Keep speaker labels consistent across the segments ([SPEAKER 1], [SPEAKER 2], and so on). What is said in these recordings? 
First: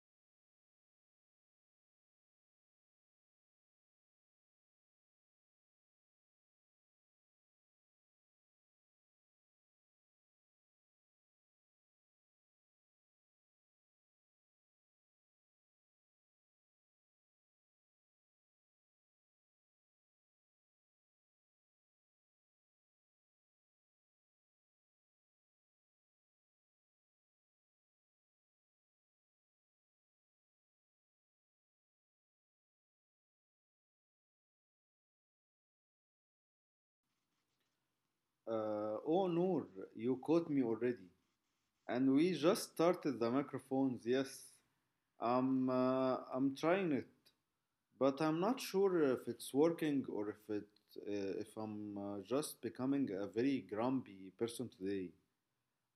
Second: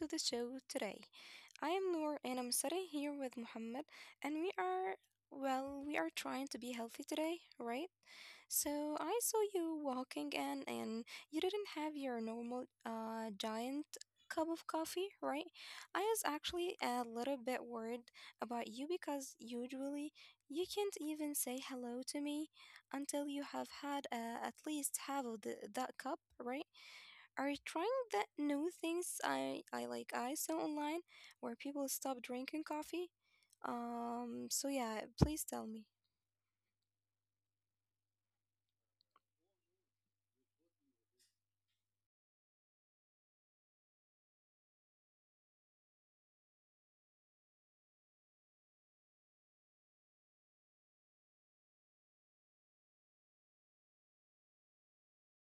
[SPEAKER 1] to the show today. I am Noor and I'm sitting here with Muhammad, and we are, well, we are trying to be healthy today, right? So I saw you walking in and you didn't have your normal giant cup of coffee, right? I was actually a little bit worried about you because usually you can't even say hello to me until you have had at least half of that cup, right? Are trying that new things I like I saw online where people stop drinking coffee. So yeah, please tell me.
[SPEAKER 2] Oh, Noor, you caught me already. And we just started the microphones, yes. I'm trying it, but I'm not sure if it's working or if I'm just becoming a very grumpy person today.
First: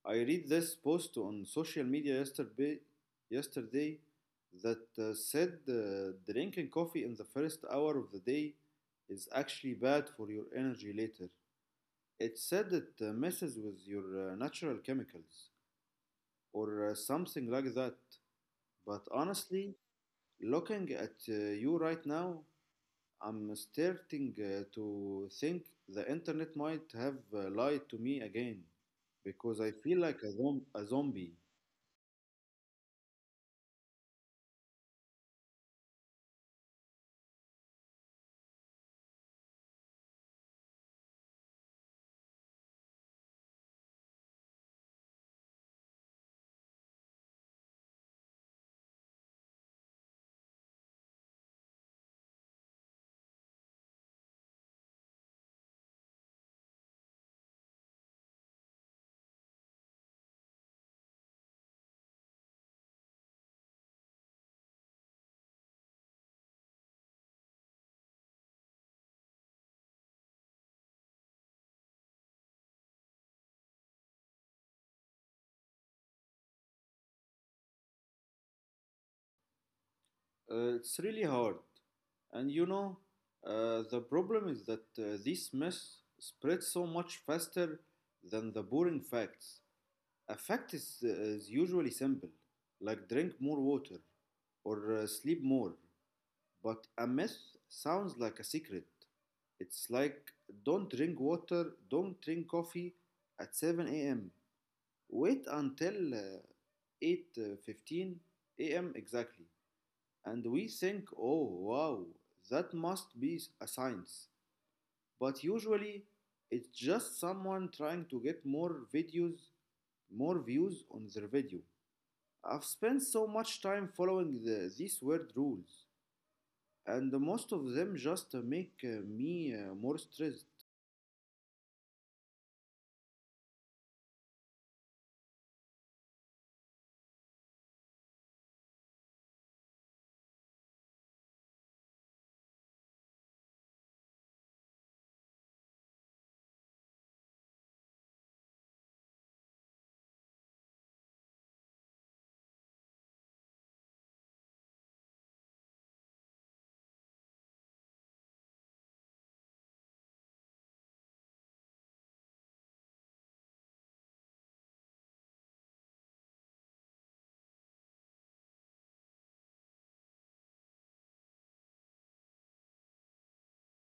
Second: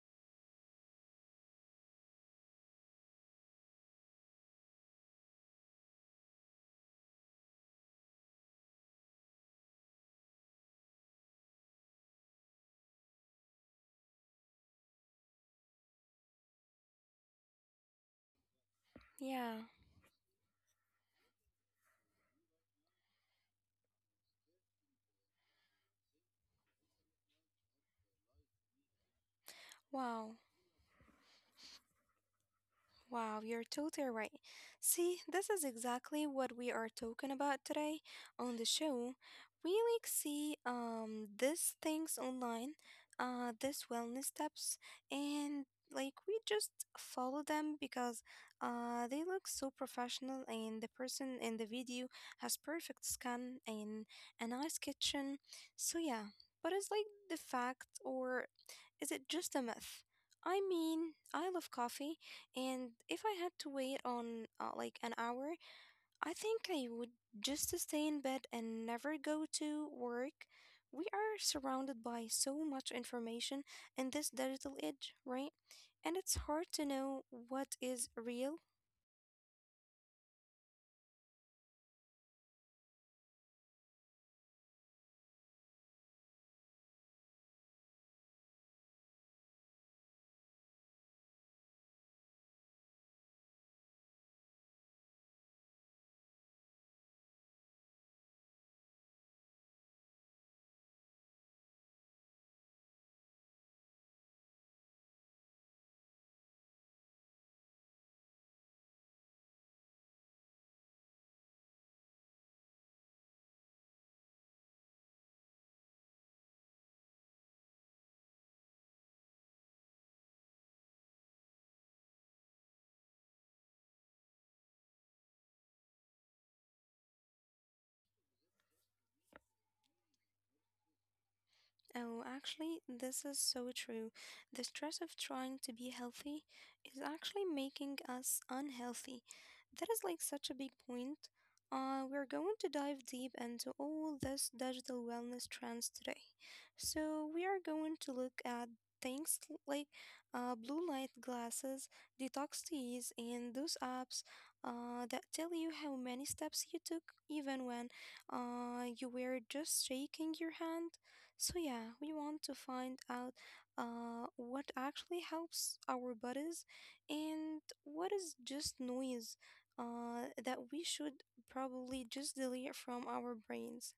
[SPEAKER 2] I read this post on social media yesterday that said drinking coffee in the first hour of the day is actually bad for your energy later. It said it messes with your natural chemicals or something like that. But
[SPEAKER 1] Yeah.
[SPEAKER 2] honestly, looking at you right now, I'm starting to think the internet might have lied to me again because I feel like a,
[SPEAKER 1] Wow.
[SPEAKER 2] zom- a zombie.
[SPEAKER 1] Wow, you're totally right. See, this is exactly what we are talking about today on the show. We like see these things online, these wellness tips, and like we just follow them because they look so professional and the person in the video has perfect skin and a nice kitchen. So yeah, but it's like the fact or is it just a myth? I mean, I love coffee and if I had to wait on like an hour, I think I would just stay in bed and never go to work. We are surrounded by so much information in this digital age, right? And it's hard to know what is real.
[SPEAKER 2] It's really hard. And you know, the problem is that this mess spreads so much faster than the boring facts. A fact is usually simple, like drink more water or sleep more. But a myth sounds like a secret. It's like don't drink water, don't drink coffee at 7 a.m. Wait until 8:15 a.m. exactly. And we think, oh, wow, that must be a science. But usually, it's just someone trying to get more videos, more views on their video. I've spent so much time following these weird rules, and most of them just make me more stressed.
[SPEAKER 1] Oh, actually, this is so true. The stress of trying to be healthy is actually making us unhealthy. That is like such a big point. We're going to dive deep into all this digital wellness trends today. So, we are going to look at things like blue light glasses, detox teas, and those apps that tell you how many steps you took, even when you were just shaking your hand. So, yeah, we want to find out what actually helps our bodies and what is just noise that we should probably just delete from our brains.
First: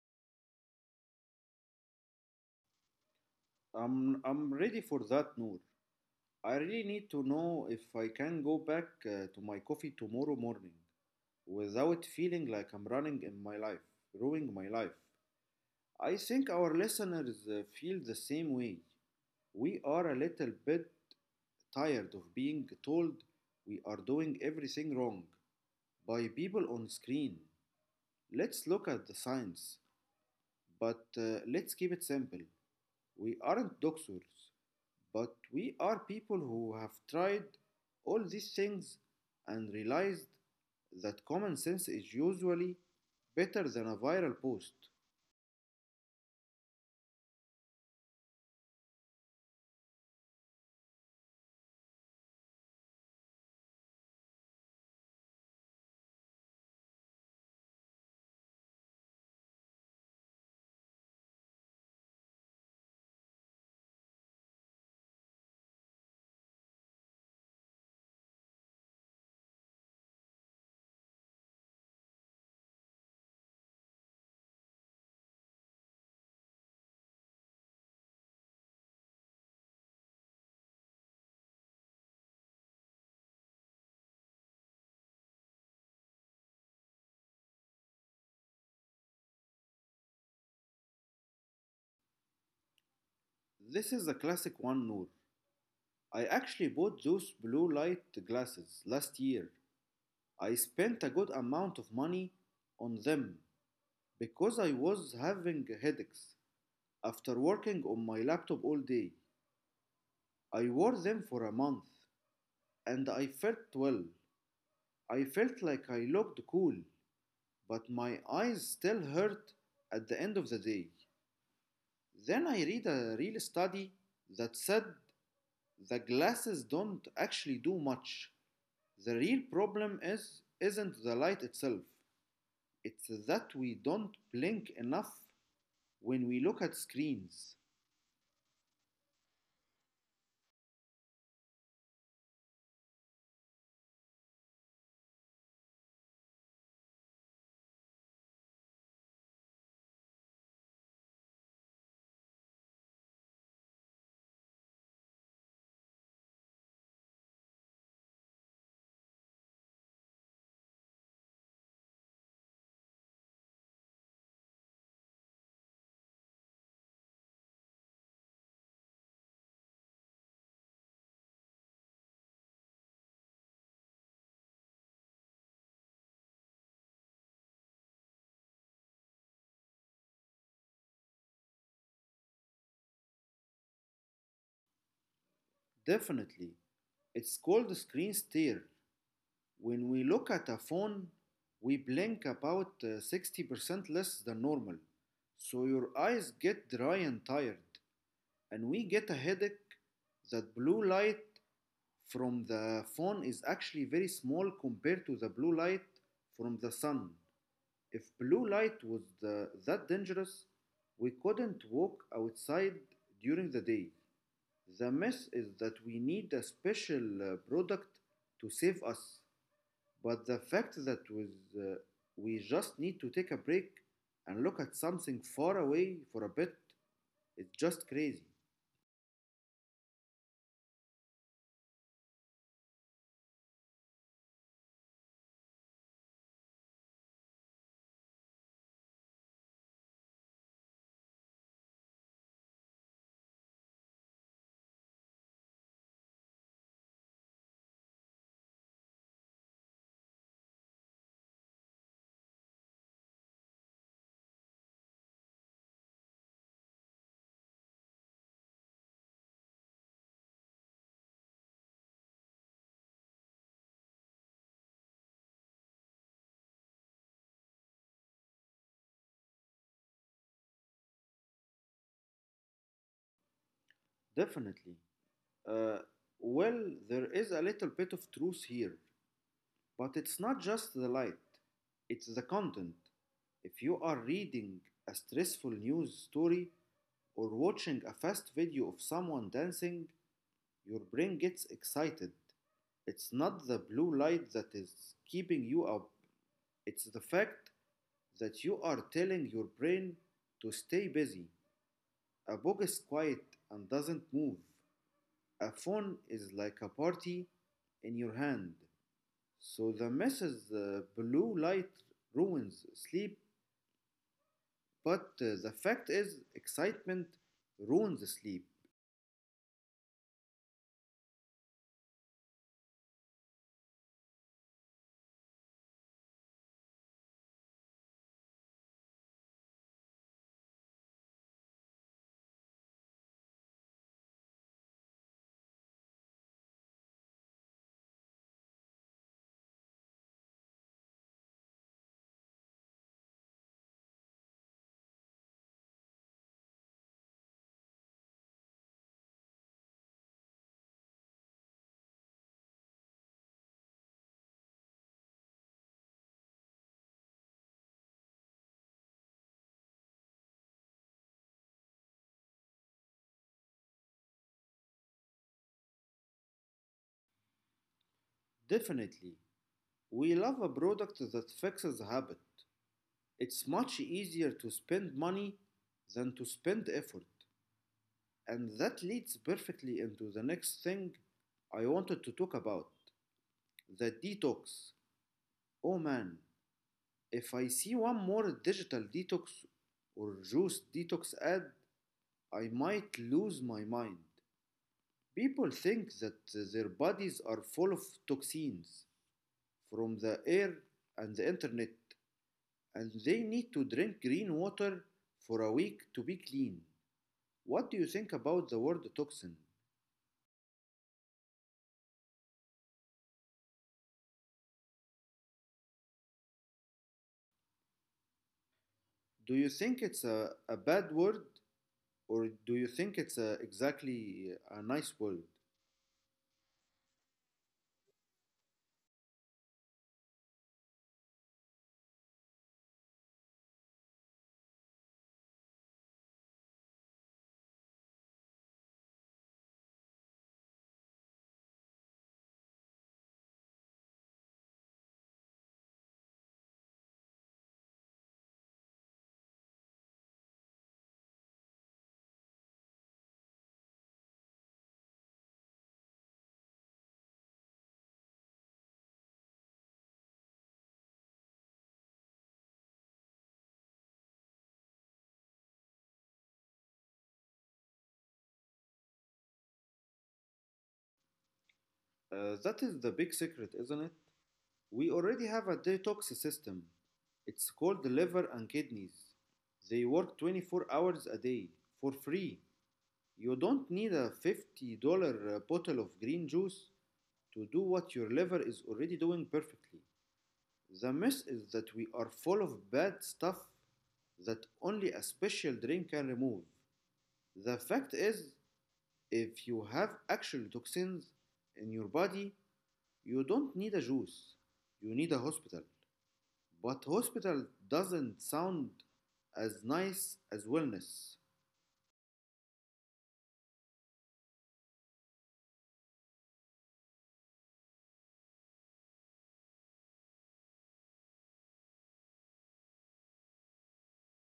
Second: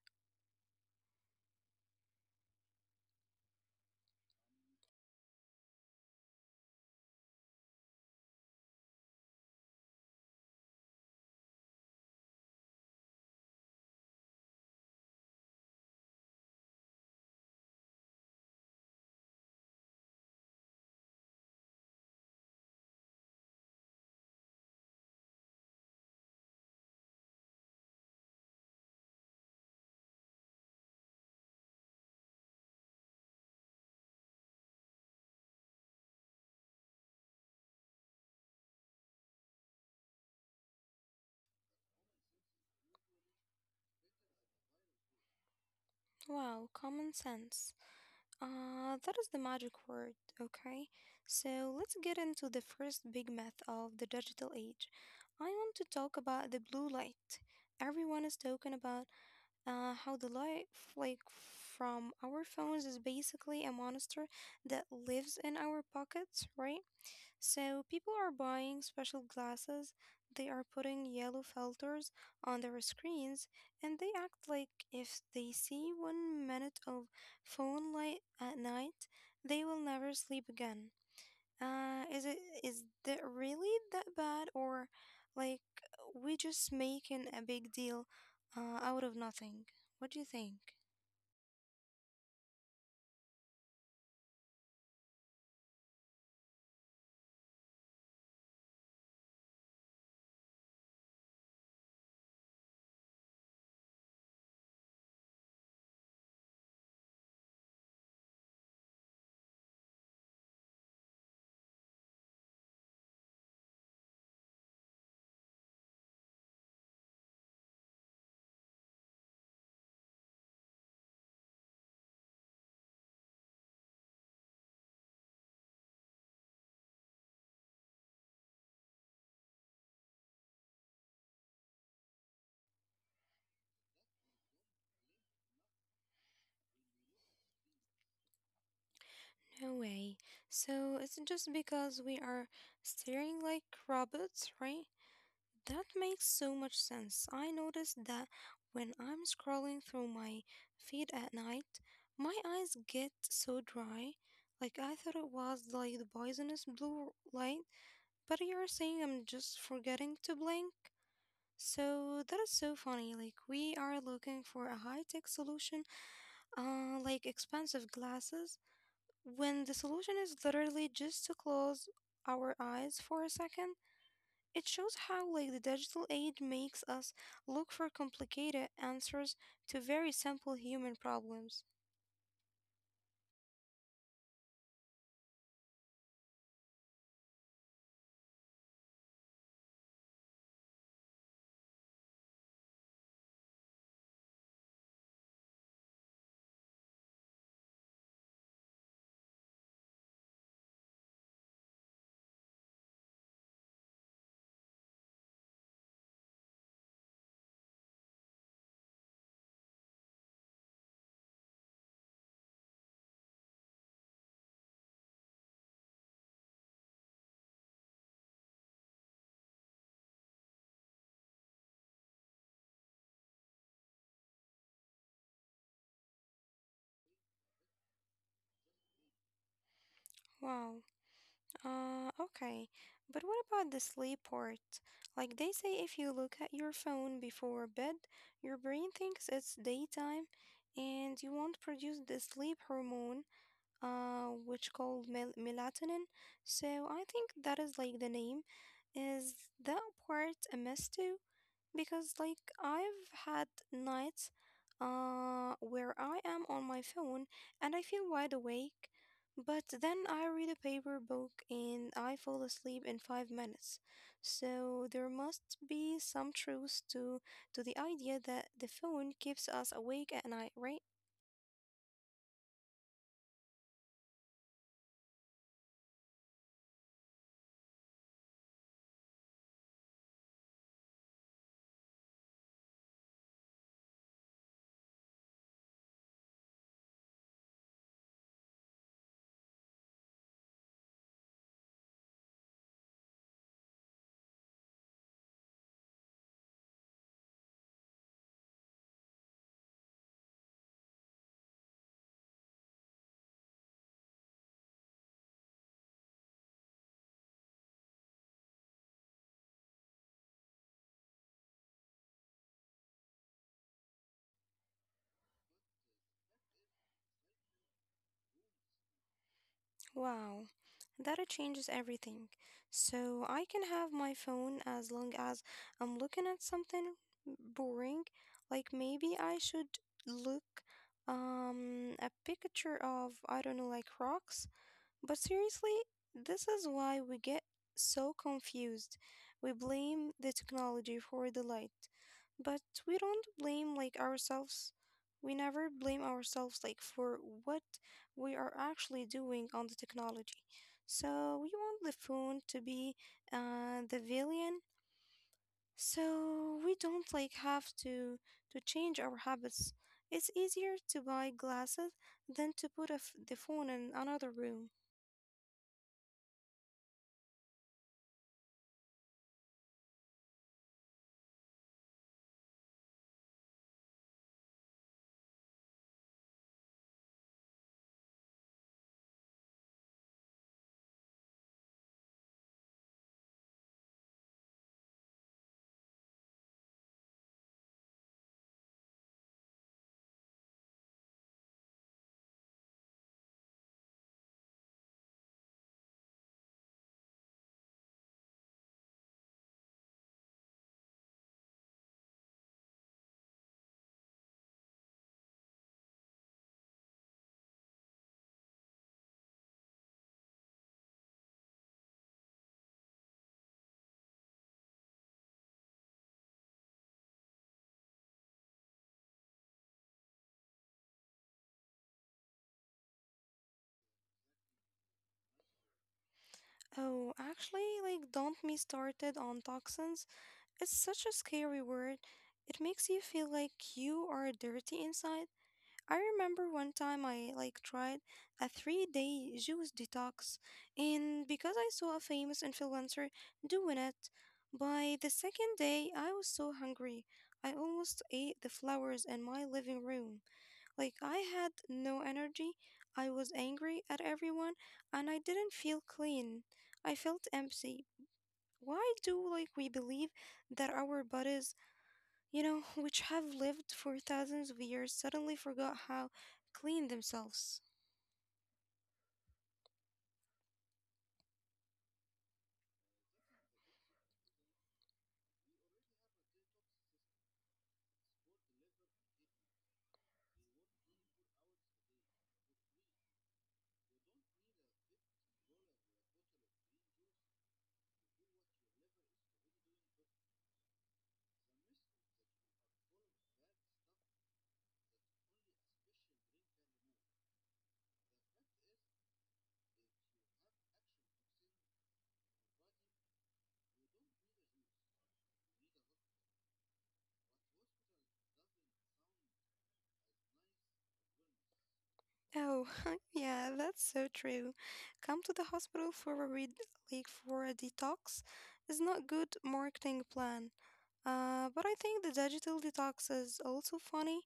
[SPEAKER 2] I'm ready for that, Noor. I really need to know if I can go back to my coffee tomorrow morning without feeling like I'm running in my life, ruining my life. I think our listeners feel the same way. We are a little bit tired of being told we are doing everything wrong by people on screen. Let's look at the science, but let's keep it simple. We aren't doctors, but we are people who have tried all these things and realized that common sense is usually better than a viral post.
[SPEAKER 1] Wow, common sense. That is the magic word, okay? So, let's get into the first big myth of the digital age. I want to talk about the blue light. Everyone is talking about. How the light like from our phones is basically a monster that lives in our pockets, right? So people are buying special glasses. They are putting yellow filters on their screens, and they act like if they see 1 minute of phone light at night, they will never sleep again. Is it is that really that bad, or like we just making a big deal out of nothing? What do you think?
[SPEAKER 2] This is a classic one, Noor. I actually bought those blue light glasses last year. I spent a good amount of money on them because I was having headaches after working on my laptop all day. I wore them for a month and I felt well. I felt like I looked cool, but my eyes still hurt at the end of the day. Then I read a real study that said the glasses don't actually do much. The real problem is isn't the light itself. It's that we don't blink enough when we look at screens.
[SPEAKER 1] No way. So it's just because we are staring like robots, right? That makes so much sense. I noticed that when I'm scrolling through my feed at night, my eyes get so dry. Like I thought it was like the poisonous blue light, but you're saying I'm just forgetting to blink? So that is so funny. Like we are looking for a high-tech solution, like expensive glasses, when the solution is literally just to close our eyes for a second. It shows how like the digital age makes us look for complicated answers to very simple human problems.
[SPEAKER 2] Definitely. It's called screen stare. When we look at a phone, we blink about 60% less than normal. So your eyes get dry and tired, and we get a headache. That blue light from the phone is actually very small compared to the blue light from the sun. If blue light was that dangerous, we couldn't walk outside during the day. The myth is that we need a special product to save us. But the fact that with, uh, we just need to take a break and look at something far away for a bit, its just crazy.
[SPEAKER 1] Wow. Okay. But what about the sleep part? Like they say if you look at your phone before bed, your brain thinks it's daytime and you won't produce the sleep hormone, which called melatonin. So I think that is like the name. Is that part a mess too? Because like I've had nights where I am on my phone and I feel wide awake, but then I read a paper book and I fall asleep in 5 minutes. So there must be some truth to the idea that the phone keeps us awake at night, right?
[SPEAKER 2] Definitely. Uh, well, there is a little bit of truth here, but it's not just the light, it's the content. If you are reading a stressful news story or watching a fast video of someone dancing, your brain gets excited. It's not the blue light that is keeping you up, it's the fact that you are telling your brain to stay busy. A book is quiet and doesn't move. A phone is like a party in your hand. So the message, the blue light ruins sleep, but the fact is, excitement ruins sleep.
[SPEAKER 1] Wow, that changes everything. So I can have my phone as long as I'm looking at something boring. Like maybe I should look a picture of I don't know like rocks, but seriously, this is why we get so confused. We blame the technology for the light, but we don't blame like ourselves. We never blame ourselves like for what we are actually doing on the technology. So we want the phone to be the villain. So we don't like have to change our habits. It's easier to buy glasses than to put the phone in another room.
[SPEAKER 2] Definitely. We love a product that fixes a habit. It's much easier to spend money than to spend effort. And that leads perfectly into the next thing I wanted to talk about, the detox. Oh man, if I see one more digital detox or juice detox ad, I might lose my mind. People think that their bodies are full of toxins from the air and the internet, and they need to drink green water for a week to be clean. What do you think about the word toxin? Do you think it's a bad word? Or do you think it's exactly a nice world?
[SPEAKER 1] Oh, actually, like, don't me started on toxins. It's such a scary word. It makes you feel like you are dirty inside. I remember one time I like tried a 3 day juice detox, and because I saw a famous influencer doing it, by the second day I was so hungry. I almost ate the flowers in my living room. Like, I had no energy, I was angry at everyone, and I didn't feel clean. I felt empty. Why do like we believe that our bodies, you know, which have lived for thousands of years, suddenly forgot how clean themselves?
[SPEAKER 2] That is the big secret, isn't it? We already have a detox system. It's called the liver and kidneys. They work 24 hours a day for free. You don't need a $50 bottle of green juice to do what your liver is already doing perfectly. The mess is that we are full of bad stuff that only a special drink can remove. The fact is, if you have actual toxins in your body, you don't need a juice. You need a hospital. But hospital doesn't sound as nice as wellness.
[SPEAKER 1] Oh, yeah, that's so true. Come to the hospital for a read, like for a detox is not good marketing plan. But I think the digital detox is also funny.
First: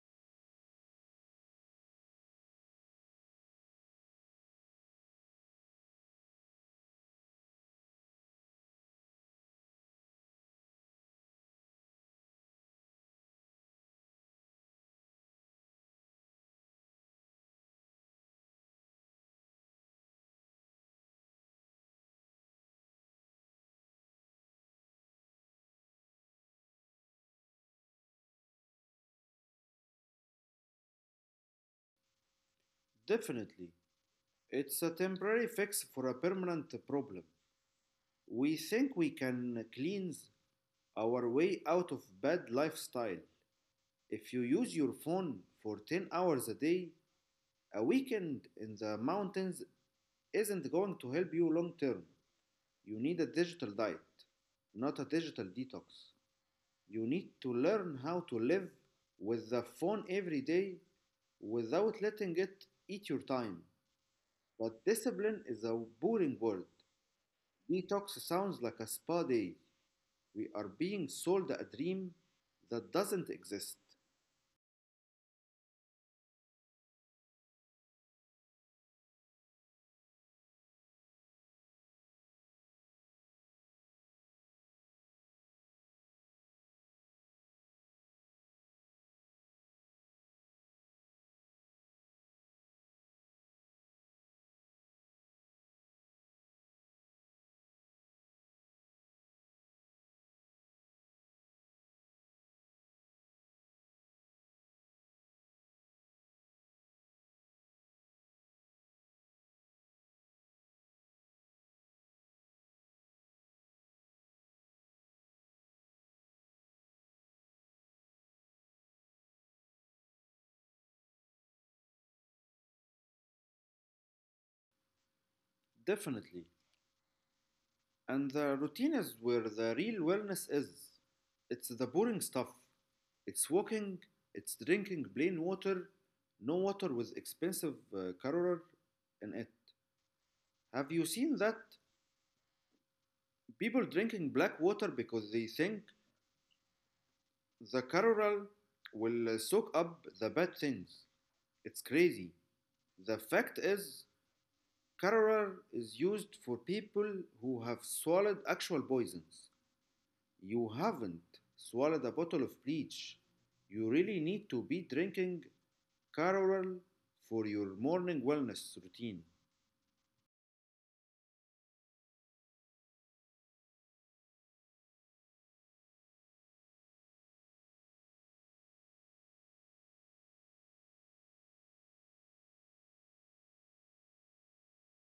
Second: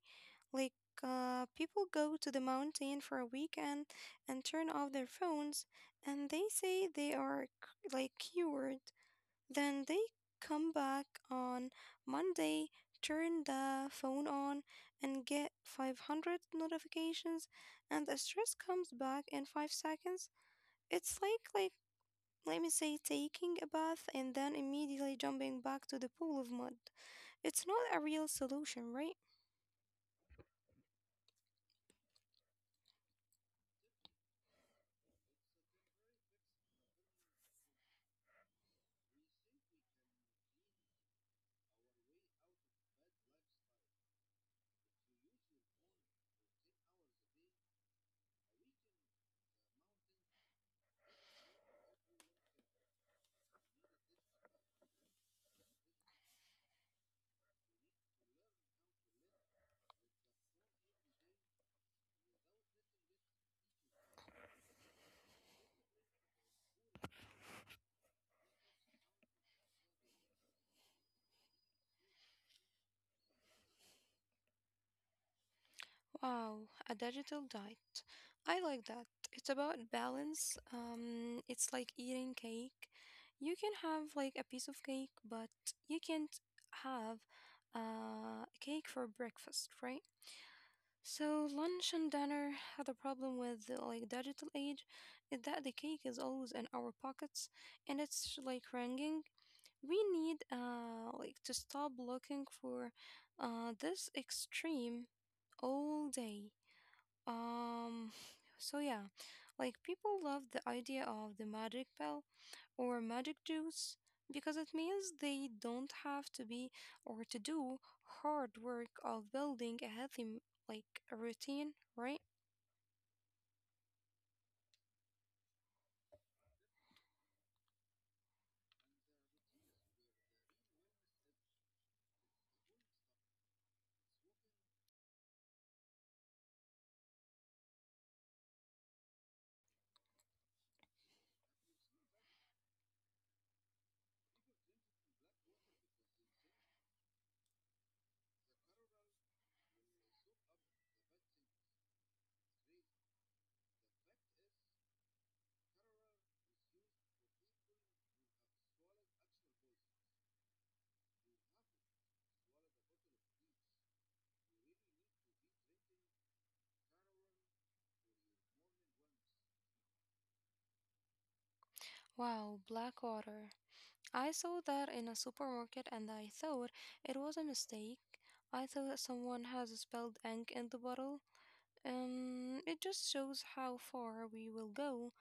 [SPEAKER 1] Like, people go to the mountain for a weekend and turn off their phones, and they say they are like cured. Then they come back on Monday, turn the phone on, and get 500 notifications, and the stress comes back in 5 seconds. It's like, let me say, taking a bath and then immediately jumping back to the pool of mud. It's not a real solution, right?
[SPEAKER 2] Definitely. It's a temporary fix for a permanent problem. We think we can cleanse our way out of bad lifestyle. If you use your phone for 10 hours a day, a weekend in the mountains isn't going to help you long term. You need a digital diet, not a digital detox. You need to learn how to live with the phone every day without letting it eat your time. But discipline is a boring word. Detox sounds like a spa day. We are being sold a dream that doesn't exist.
[SPEAKER 1] Wow, a digital diet. I like that. It's about balance. It's like eating cake. You can have like a piece of cake, but you can't have a cake for breakfast, right? So lunch and dinner had a problem with like digital age is that the cake is always in our pockets and it's like ringing. We need like to stop looking for this extreme all day. Um, so yeah, like people love the idea of the magic pill or magic juice because it means they don't have to be or to do hard work of building a healthy like a routine, right?
[SPEAKER 2] Definitely. And the routine is where the real wellness is. It's the boring stuff. It's walking, it's drinking plain water, no water with expensive colour in it. Have you seen that? People drinking black water because they think the colour will soak up the bad things. It's crazy. The fact is, colour is used for people who have swallowed actual poisons. You haven't swallowed a bottle of bleach. You really need to be drinking Carol, for your morning wellness routine.
[SPEAKER 1] Wow, black water. I saw that in a supermarket and I thought it was a mistake. I thought someone has spelled ink in the bottle. It just shows how far we will go.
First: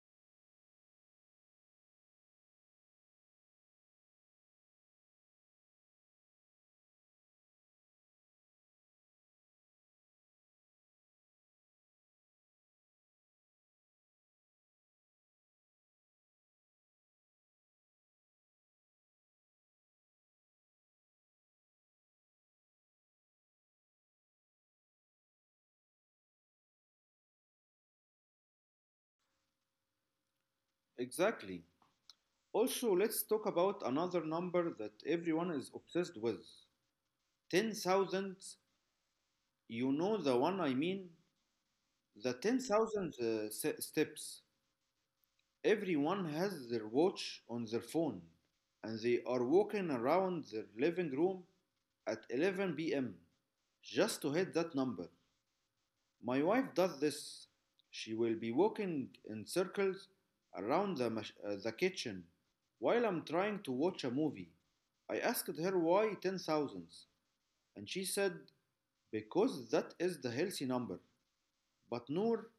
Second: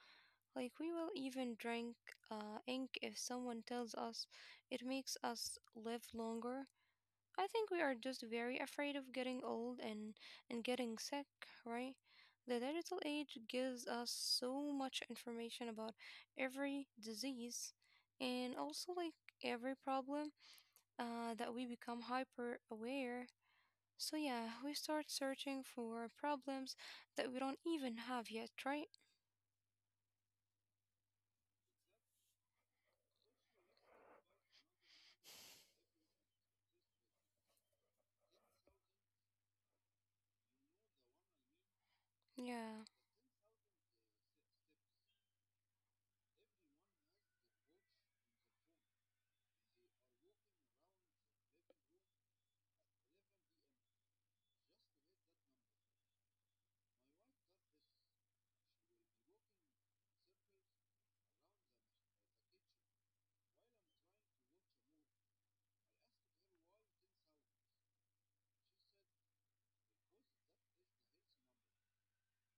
[SPEAKER 1] Like, we will even drink ink if someone tells us it makes us live longer. I think we are just very afraid of getting old and getting sick, right? The digital age gives us so much information about every disease and also like every problem that we become hyper aware. So, yeah, we start searching for problems that we don't even have yet, right?
[SPEAKER 2] Exactly. Also, let's talk about another number that everyone is obsessed with: 10,000. You know the one I mean? The
[SPEAKER 1] Yeah.
[SPEAKER 2] 10,000 steps. Everyone has their watch on their phone and they are walking around their living room at 11 p.m. just to hit that number. My wife does this. She will be walking in circles around the kitchen while I'm trying to watch a movie. I asked her why 10,000s, and she said, because that is the healthy number. But Noor,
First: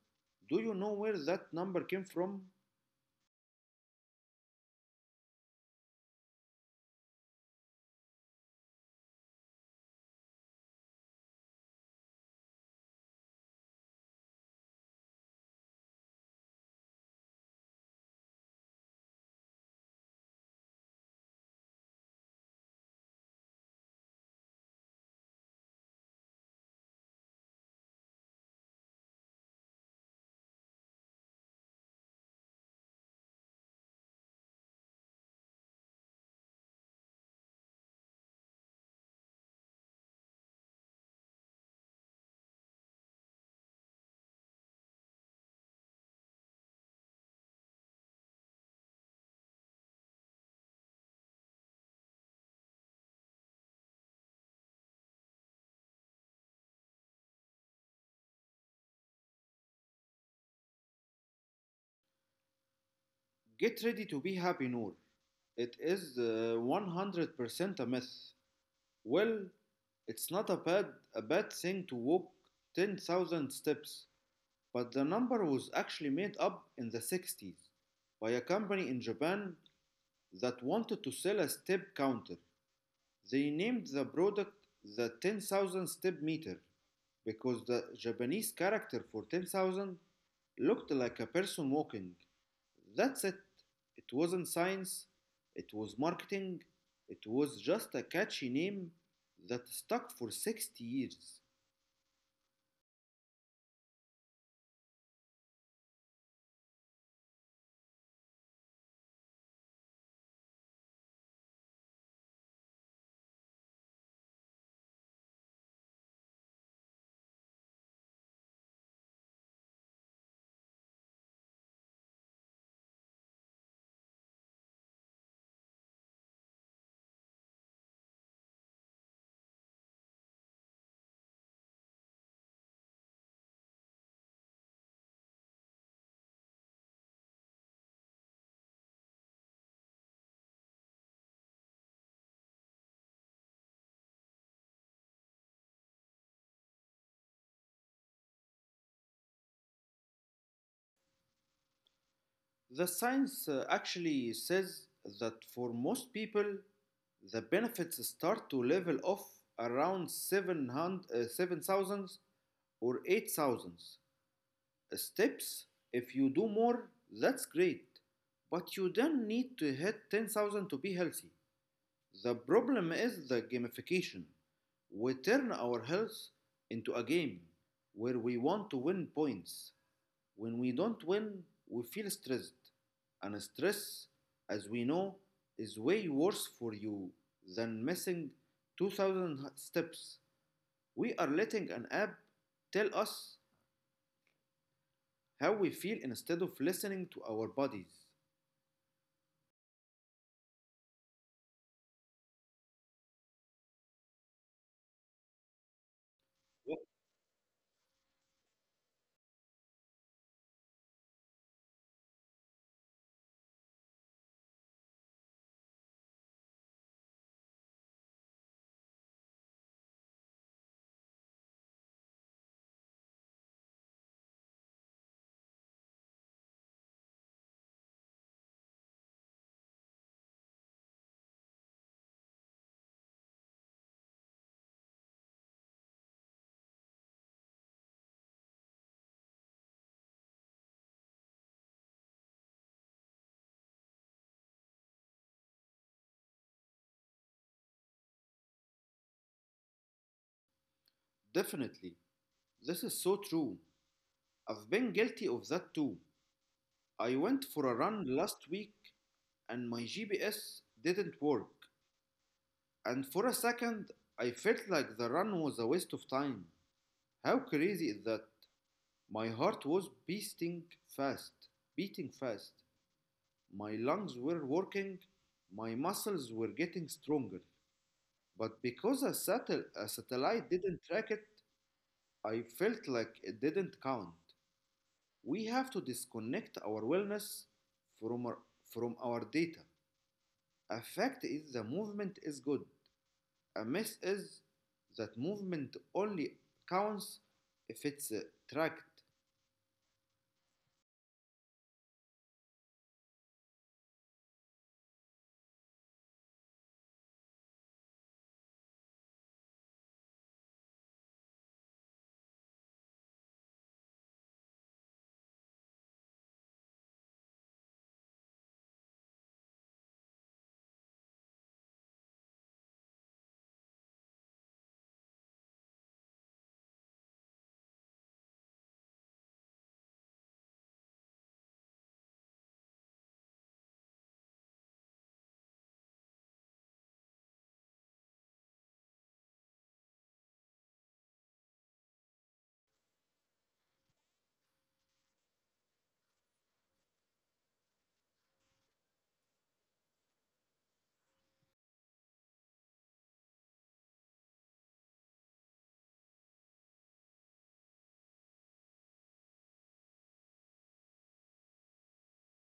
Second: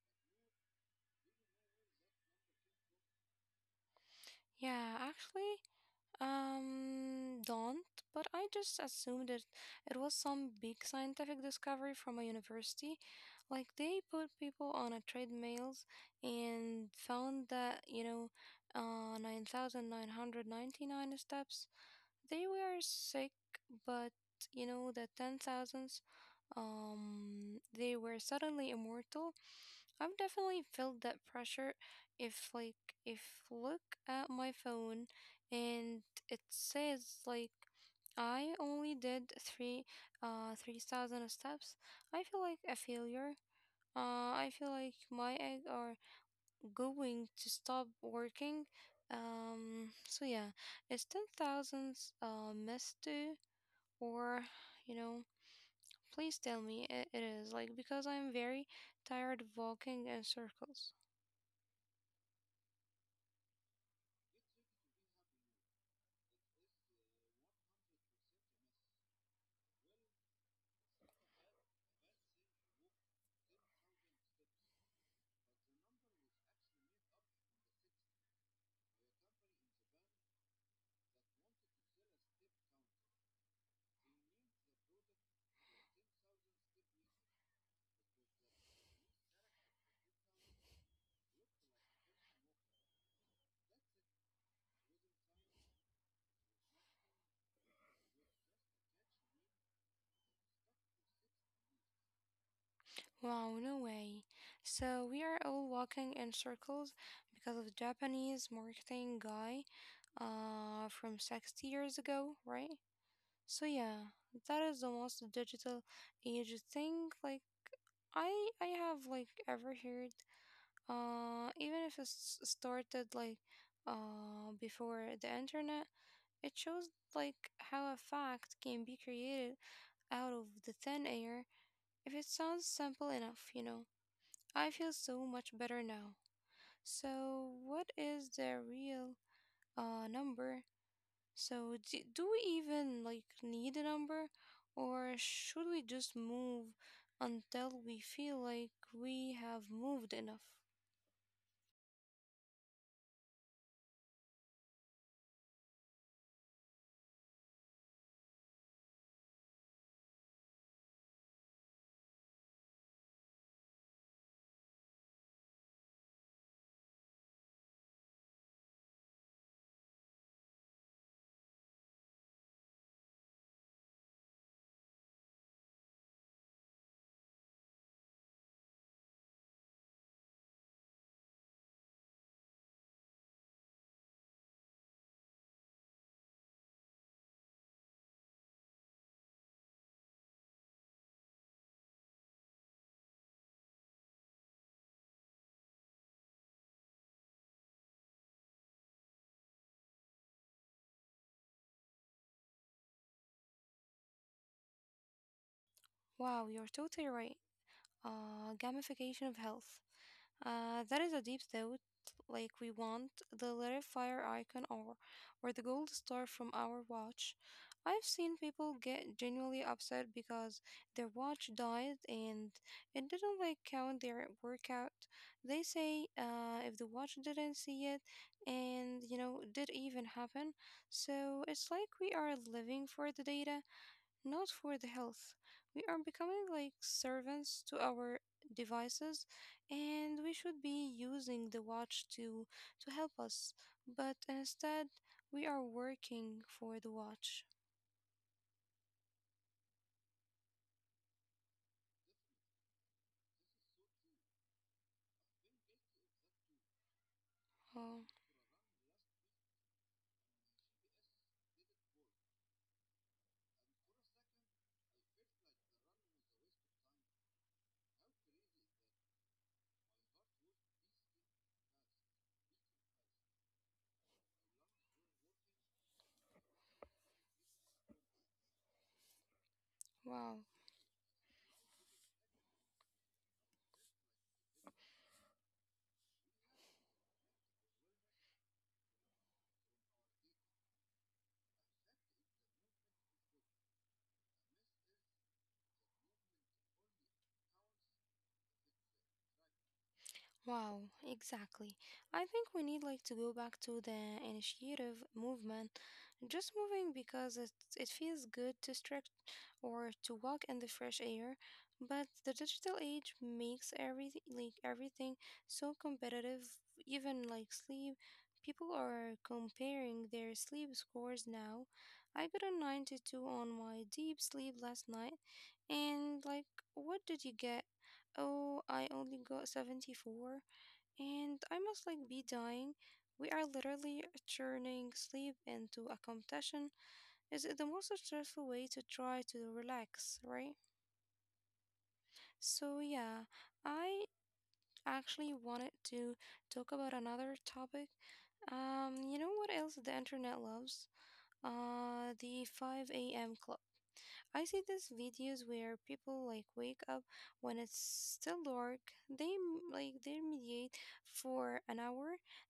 [SPEAKER 2] do you know where that number came from?
[SPEAKER 1] Yeah, actually, don't, but I just assumed it was some big scientific discovery from a university. Like they put people on a treadmills and found that, you know, 9,999 steps. They were sick, but you know, the 10,000s, they were suddenly immortal. I've definitely felt that pressure if like if look at my phone and it says like I only did 3,000 steps. I feel like a failure. I feel like my egg are going to stop working. So yeah, it's ten thousands missed too or you know, please tell me it is like because I'm very tired of walking in circles.
[SPEAKER 2] Get ready to be happy, Noor. It is 100% a myth. Well, it's not a bad thing to walk 10,000 steps, but the number was actually made up in the 60s by a company in Japan that wanted to sell a step counter. They named the product the 10,000 step meter because the Japanese character for 10,000 looked like a person walking. That's it. It wasn't science, it was marketing, it was just a catchy name that stuck for 60 years.
[SPEAKER 1] Wow, no way. So we are all walking in circles because of Japanese marketing guy from 60 years ago, right? So yeah, that is the most digital age thing like I have like ever heard. Even if it's started like before the internet, it shows like how a fact can be created out of the thin air if it sounds simple enough, you know. I feel so much better now. So, what is the real number? So, do we even like need a number or should we just move until we feel like we have moved enough?
[SPEAKER 2] The science actually says that for most people, the benefits start to level off around 7,000 or 8,000 steps. If you do more, that's great. But you don't need to hit 10,000 to be healthy. The problem is the gamification. We turn our health into a game where we want to win points. When we don't win, we feel stressed. And stress, as we know, is way worse for you than missing 2,000 steps. We are letting an app tell us how we feel instead of listening to our bodies.
[SPEAKER 1] Wow, you're
[SPEAKER 2] Yep.
[SPEAKER 1] totally right. Gamification of health. That is a deep thought. Like we want the little fire icon or the gold star from our watch. I've seen people get genuinely upset because their watch died and it didn't like count their workout. They say if the watch didn't see it and you know it did even happen. So it's like we are living for the data not for the health. We are becoming like servants to our devices, and we should be using the watch to help us. But instead, we are working for the watch.
[SPEAKER 2] Definitely. This is so true. I've been guilty of that too. I went for a
[SPEAKER 1] Oh,
[SPEAKER 2] run last week and my GPS didn't work. And for a second, I felt like the run was a waste of time. How crazy is that? My heart was fast, beating fast. My lungs were working, my muscles were getting stronger. But because a, satel-
[SPEAKER 1] wow.
[SPEAKER 2] a satellite didn't track it, I felt like it didn't count. We have to disconnect our wellness from our, from our data. A fact is the movement is good. A myth is that movement only counts if it's tracked.
[SPEAKER 1] Wow, exactly. I think we need to go back to the initiative movement, just moving because it feels good to stretch or to walk in the fresh air, but the digital age makes everything everything so competitive, even like sleep. People are comparing their sleep scores now. I got a 92 on my deep sleep last night, and what did you get? Oh, I only got 74. And I must be dying. We are literally turning sleep into a competition. Is it the most stressful way to try to relax, right? So yeah, I actually wanted to talk about another topic. What else the internet loves? The 5 a.m. club. I see these videos where people like wake up when it's still dark. They m- like they meditate for an hour.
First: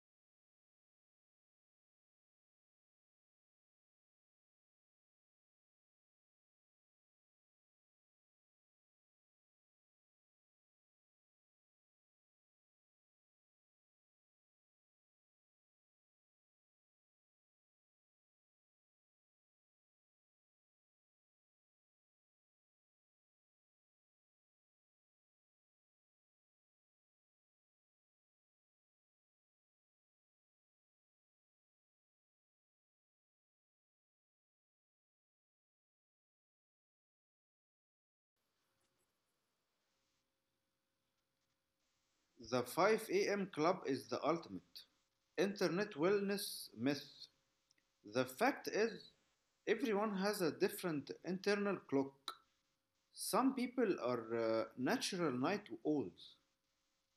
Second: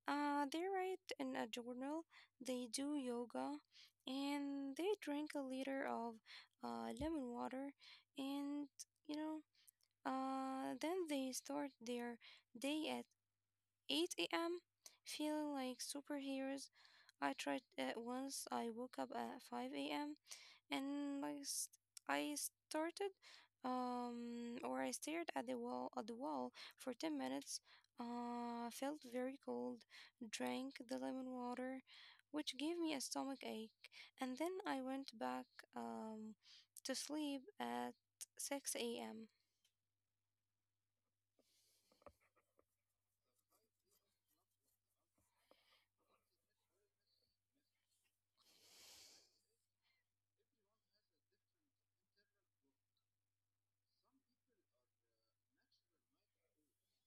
[SPEAKER 1] They write in a journal. They do yoga, and they drink a liter of lemon water. And you know, then they start their day at eight a.m. feeling like superheroes. I tried it once. I woke up at 5 a.m and I started or I stared at the wall for 10 minutes, felt very cold, drank the lemon water, which gave me a stomach ache, and then I went back um to sleep at 6 a.m.
[SPEAKER 2] The 5 a.m. club is the ultimate internet wellness myth. The fact is, everyone has a different internal clock. Some people are natural night owls,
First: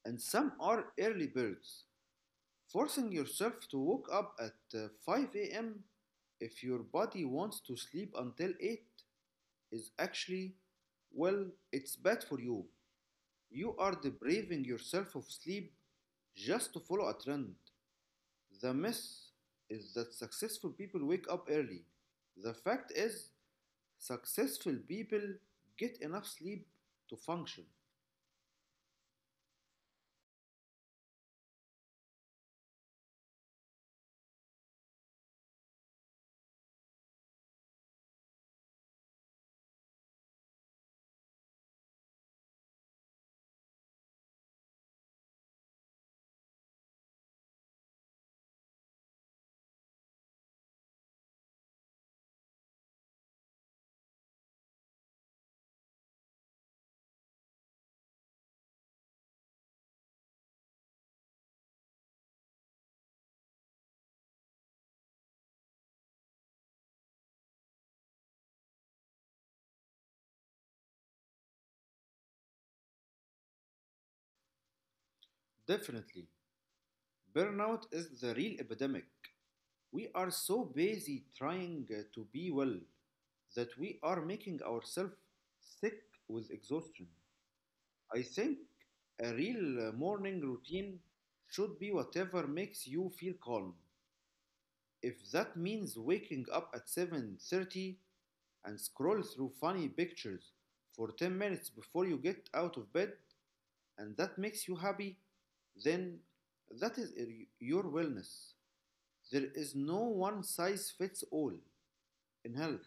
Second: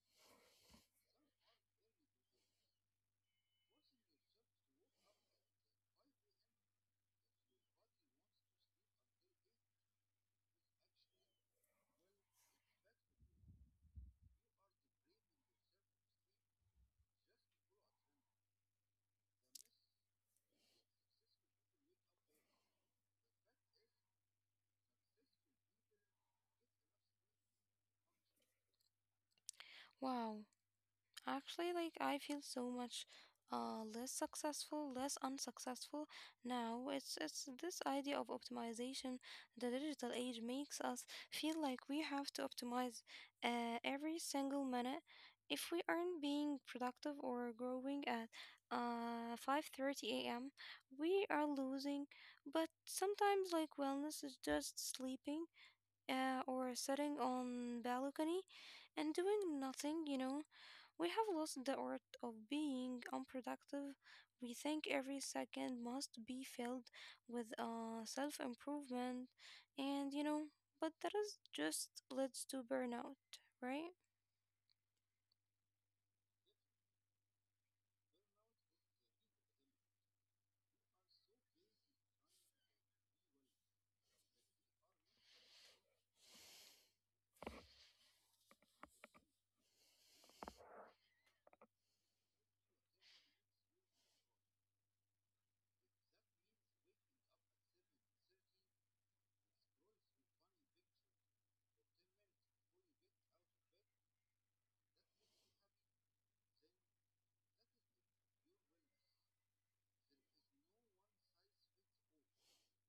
[SPEAKER 2] and some are early birds. Forcing yourself to wake up at 5 a.m. if your body wants to sleep until 8 is actually, well, it's bad for you. You are depriving yourself of sleep just to follow a trend. The myth is that successful people wake up early. The fact is, successful people get enough sleep to function.
[SPEAKER 1] Wow. Actually, like I feel so much less unsuccessful now. It's this idea of optimization. The digital age makes us feel like we have to optimize every single minute. If we aren't being productive or growing at 5:30 a.m., we are losing. But sometimes like wellness is just sleeping, or sitting on balcony and doing nothing. You know, we have lost the art of being unproductive. We think every second must be filled with self improvement, and but that is just leads to burnout, right?
[SPEAKER 2] Definitely, burnout is the real epidemic. We are so busy trying to be well that we are making ourselves sick with exhaustion. I think a real morning routine should be whatever makes you feel calm. If that means waking up at 7:30 and scroll through funny pictures for 10 minutes before you get out of bed and that makes you happy, then that is your wellness. There is no one size fits all in health,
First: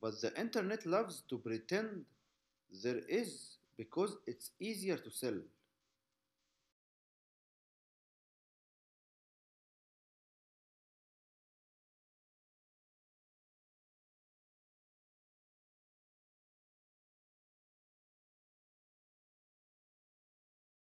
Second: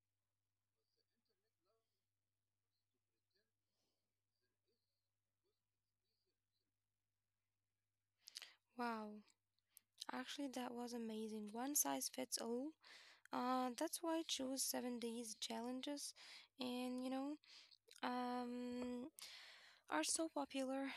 [SPEAKER 2] but the internet loves to pretend there is because it's easier to sell.
[SPEAKER 1] Wow, actually, that was amazing. One size fits all. That's why I chose 7 days challenges, and um, are so popular.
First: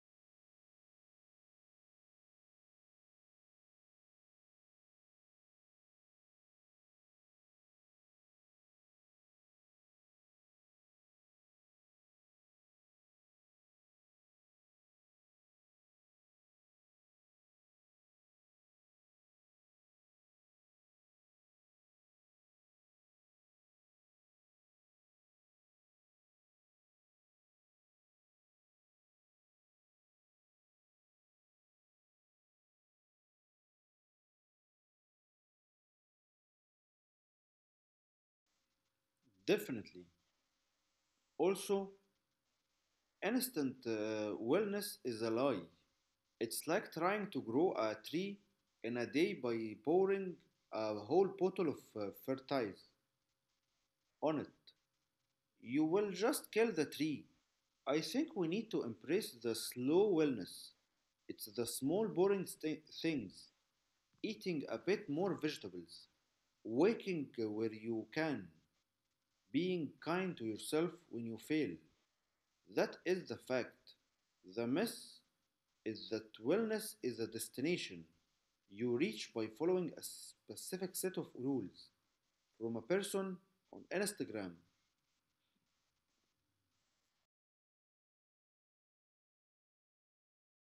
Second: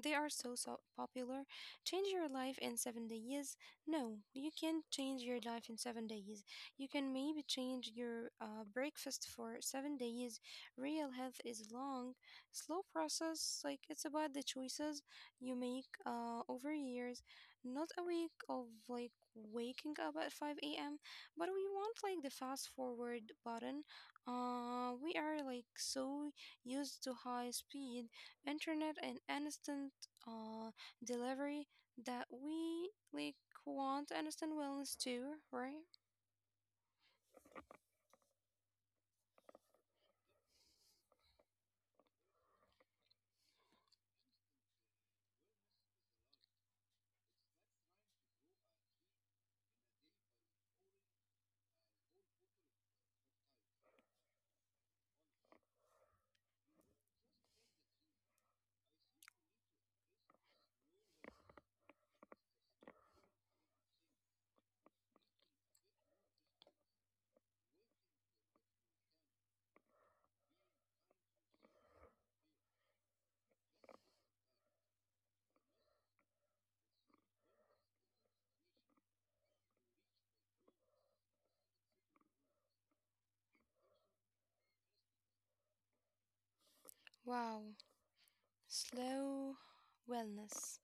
[SPEAKER 1] They are so, so popular. Change your life in 7 days. No, you can't change your life in 7 days. You can maybe change your breakfast for 7 days. Real health is long, slow process. Like it's about the choices you make over years, not a week of like waking up at 5 a.m. But we want like the fast forward button. We are like so used to high speed internet and instant uh, delivery that we like want instant wellness too, right?
[SPEAKER 2] Definitely. Also, instant wellness is a lie. It's like trying to grow a tree in a day by pouring a whole bottle of fertilizer on it. You will just kill the tree. I think we need to embrace the slow wellness. It's the small boring things, eating a bit more vegetables, waking where you can, being kind to yourself when you fail. That is the fact. The mess is that wellness is a destination you reach by following a specific set of rules from a person on Instagram.
[SPEAKER 1] Wow, slow wellness.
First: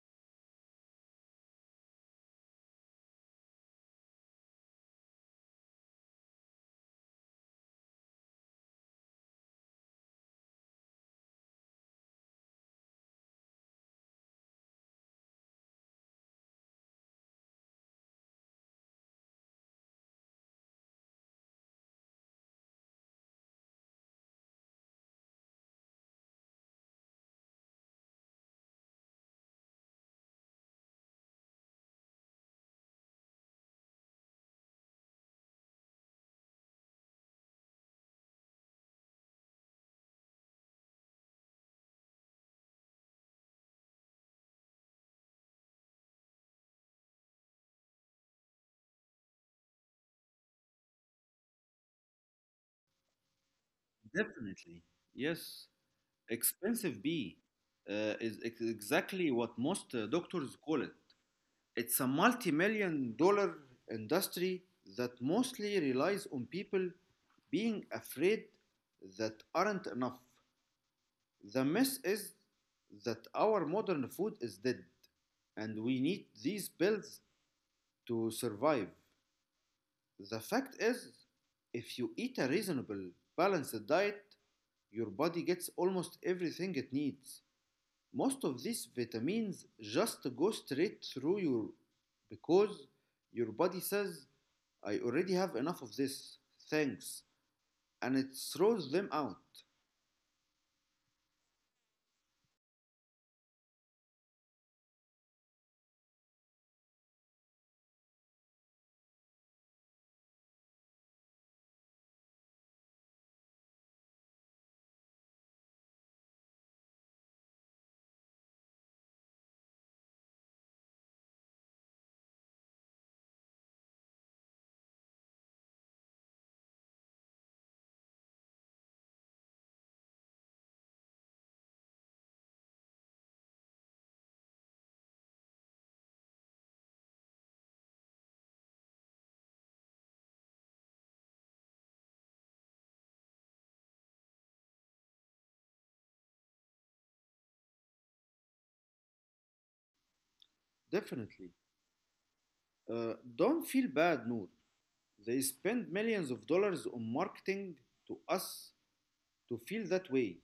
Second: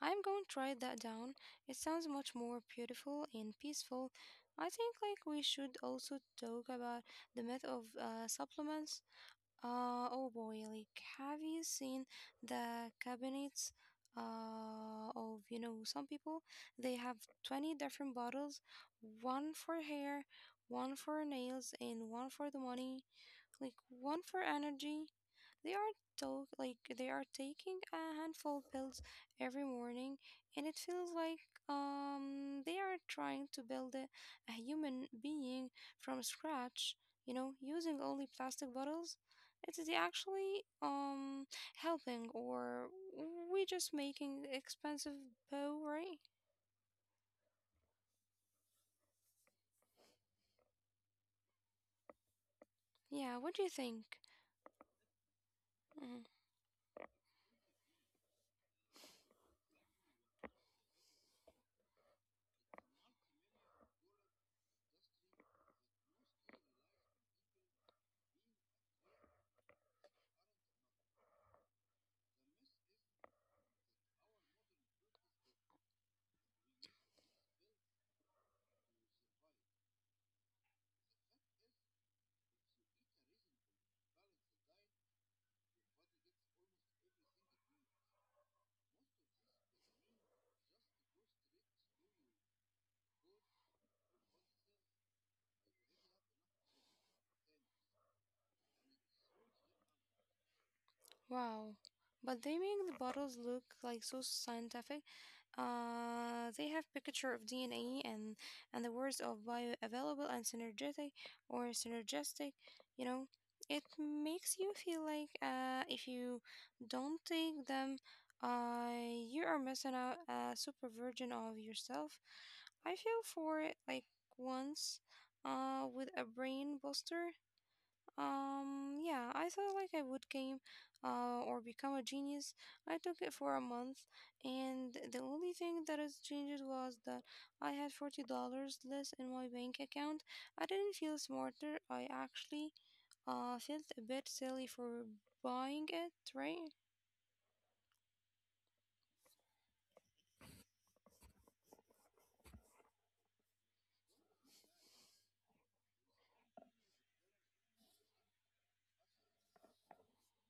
[SPEAKER 1] I'm going to write that down. It sounds much more beautiful and peaceful. I think we should also talk about the myth of supplements. Oh boy, like have you seen the cabinets of some people? They have 20 different bottles, one for hair, one for nails, and one for the money, like one for energy. They are they are taking a handful of pills every morning, and it feels like they are trying to build a human being from scratch. You know, using only plastic bottles. It is actually helping, or we just making expensive bow, right? Yeah. What do you think?
[SPEAKER 2] Definitely. Yes.
[SPEAKER 1] Mm.
[SPEAKER 2] Expensive B uh, is exactly what most doctors call it. It's a multi million-dollar industry that mostly relies on people being afraid that aren't enough. The myth is that our modern food is dead and we need these pills to survive. The fact is, if you eat a reasonable, balanced diet, your body gets almost everything it needs. Most of these vitamins just go straight through you because your body says, I already have enough of this, thanks, and it throws them out,
[SPEAKER 1] Wow. But they make the bottles look like so scientific. They have picture of DNA and the words of bioavailable and synergetic or synergistic. You know, it makes you feel like if you don't take them, uh, you are missing out a super version of yourself. I feel for it like once, with a brain booster. Yeah, I thought like I would game, or become a genius. I took it for a month, and the only thing that has changed was that I had $40 less in my bank account. I didn't feel smarter. I actually felt a bit silly for buying it, right?
[SPEAKER 2] definitely. Don't feel bad, Noor. They spend millions of dollars on marketing to us to feel that way.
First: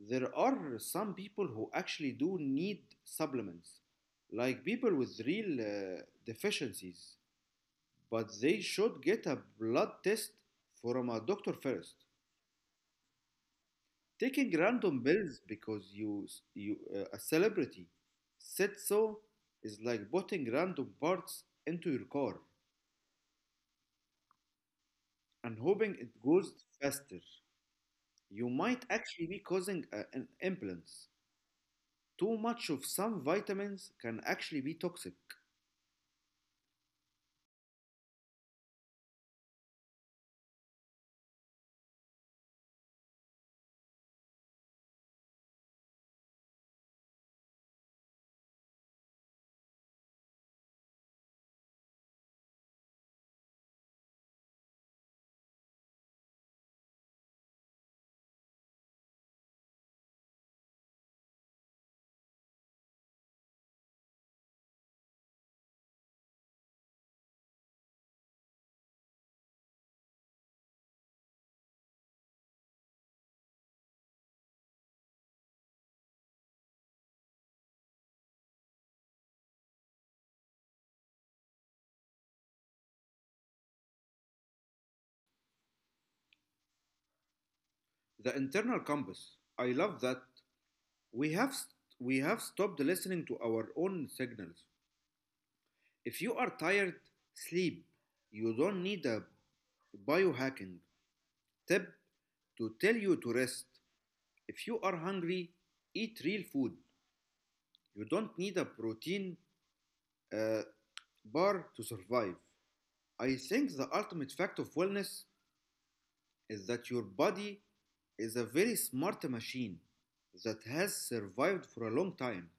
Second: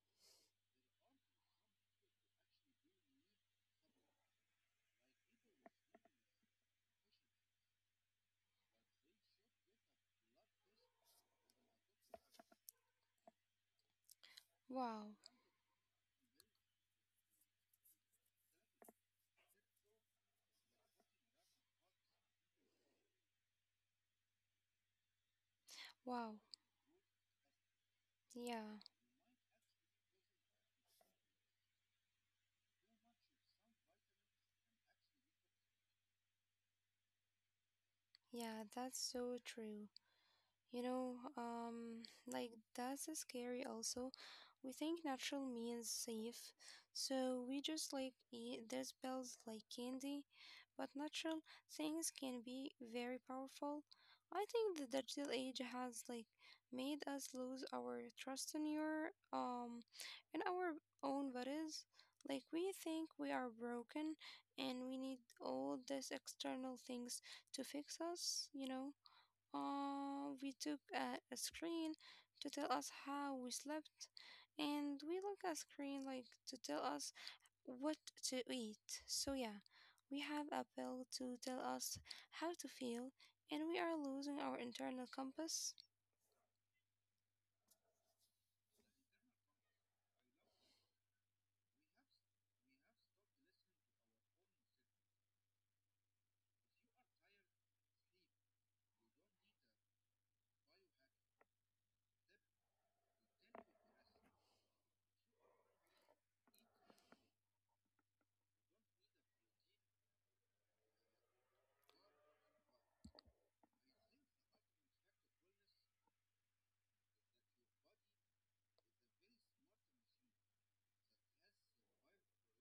[SPEAKER 2] There are some people who actually do need supplements, like people with real deficiencies, but they should get a blood test from a doctor first. Taking random
[SPEAKER 1] Wow.
[SPEAKER 2] pills because you a celebrity said so is like putting random parts into your car and hoping it
[SPEAKER 1] Wow.
[SPEAKER 2] goes faster. You
[SPEAKER 1] Yeah,
[SPEAKER 2] might actually be causing an imbalance. Too much of some vitamins can actually be toxic.
[SPEAKER 1] yeah, that's so true. You know, um, like that's a scary also. We think natural means safe, so we just like eat these pills like candy, but natural things can be very powerful. I think the digital age has like made us lose our trust in your in our own bodies. Like we think we are broken and we need all these external things to fix us, you know? We took a screen to tell us how we slept, and we look at screen like to tell us what to eat. So yeah, we have a pill to tell us how to feel, and we are losing our internal compass.
[SPEAKER 2] The internal compass. I love that. We have st- we have stopped listening to our own signals. If you are tired, sleep. You don't need a biohacking tip to tell you to rest. If you are hungry, eat real food. You don't need a protein uh, bar to survive. I think the ultimate fact of wellness is that your body is a very smart machine that has survived for a long time.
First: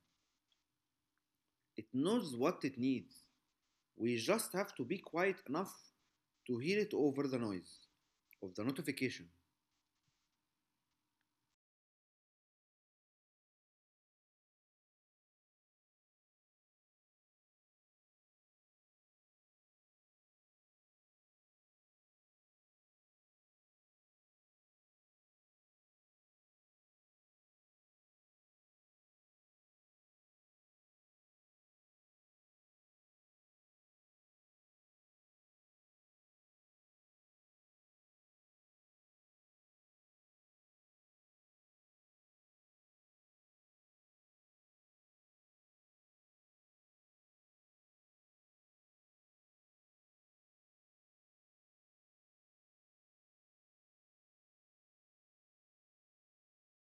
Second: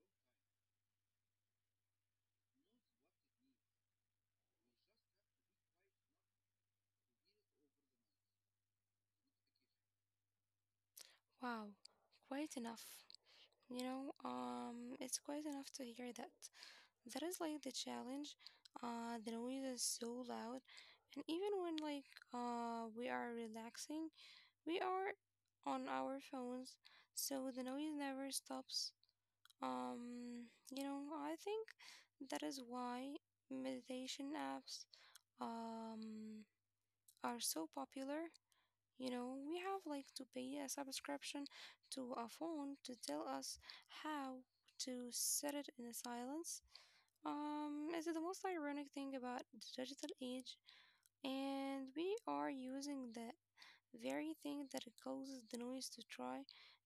[SPEAKER 2] It knows what it needs. We just have to be quiet enough to hear it over the noise of the notification.
[SPEAKER 1] Wow, quite enough. It's quite enough to hear that. That is like the challenge. The noise is so loud, and even when we are relaxing, we are on our phones, so the noise never stops. Um, I think that is why meditation apps um are so popular. You know, we have like to pay a subscription to a phone to tell us how to set it in a silence. It's the most ironic thing about the digital age, and we are using the very thing that it causes the noise to try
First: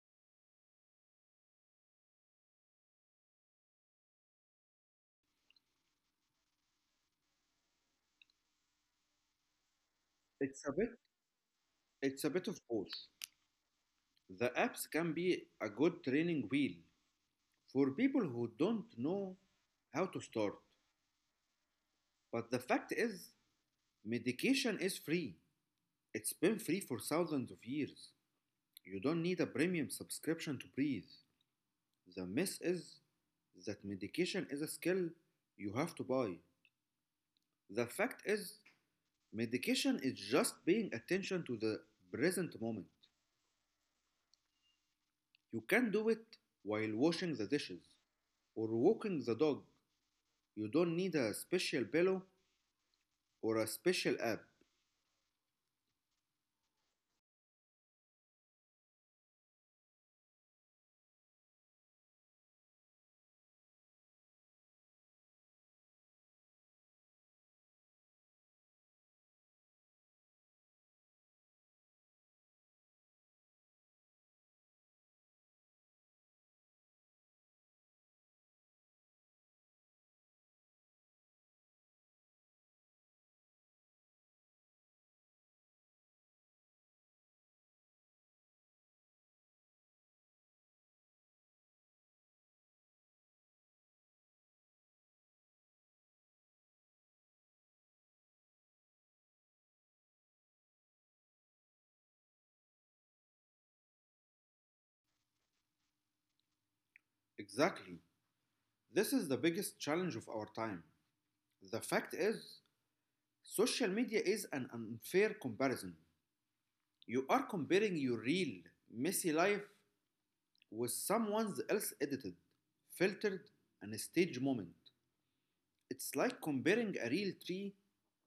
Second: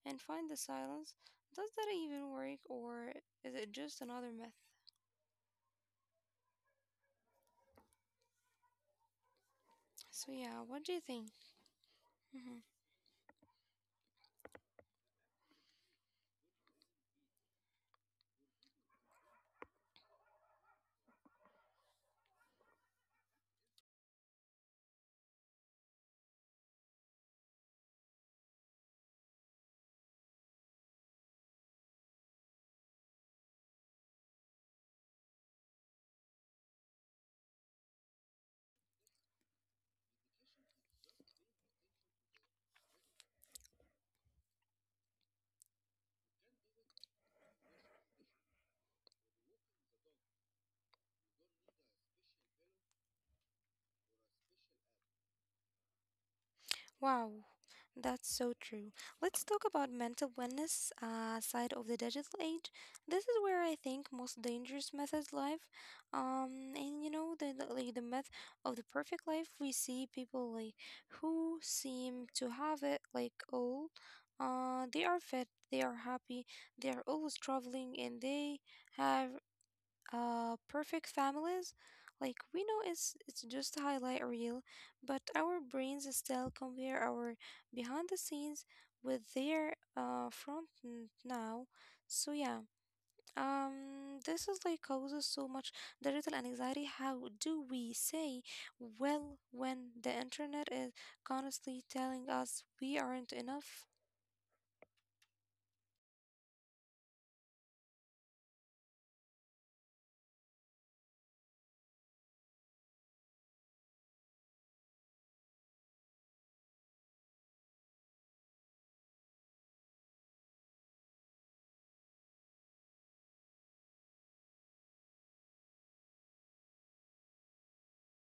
[SPEAKER 1] and find the silence. Does that even work, or is it just another myth? So, yeah,
[SPEAKER 2] It's a
[SPEAKER 1] what
[SPEAKER 2] bit
[SPEAKER 1] do you think?
[SPEAKER 2] it's a bit of
[SPEAKER 1] Mhm.
[SPEAKER 2] both. The apps can be a good training wheel for people who don't know how to start. But the fact is medication is free. It's been free for thousands of years. You don't need a premium subscription to breathe. The myth is that medication is a skill you have to buy. The fact is, medication is just paying attention to the present moment. You can do it while washing the dishes or walking the dog. You don't need a special pillow or a special app.
[SPEAKER 1] Wow, that's so true. Let's talk about mental wellness side of the digital age. This is where I think most dangerous methods live. And you know the myth of the perfect life. We see people who seem to have it like all. They are fit, they are happy, they are always traveling, and they have perfect families. Like we know it's just a highlight reel, but our brains still compare our behind the scenes with their now. So yeah, this is like causes so much digital anxiety. How do we say well when the internet is constantly telling us we aren't enough?
[SPEAKER 2] Exactly. This is the biggest challenge of our time. The fact is, social media is an unfair comparison. You are comparing your real, messy life was someone else edited, filtered, and staged moment. It's like comparing a real tree,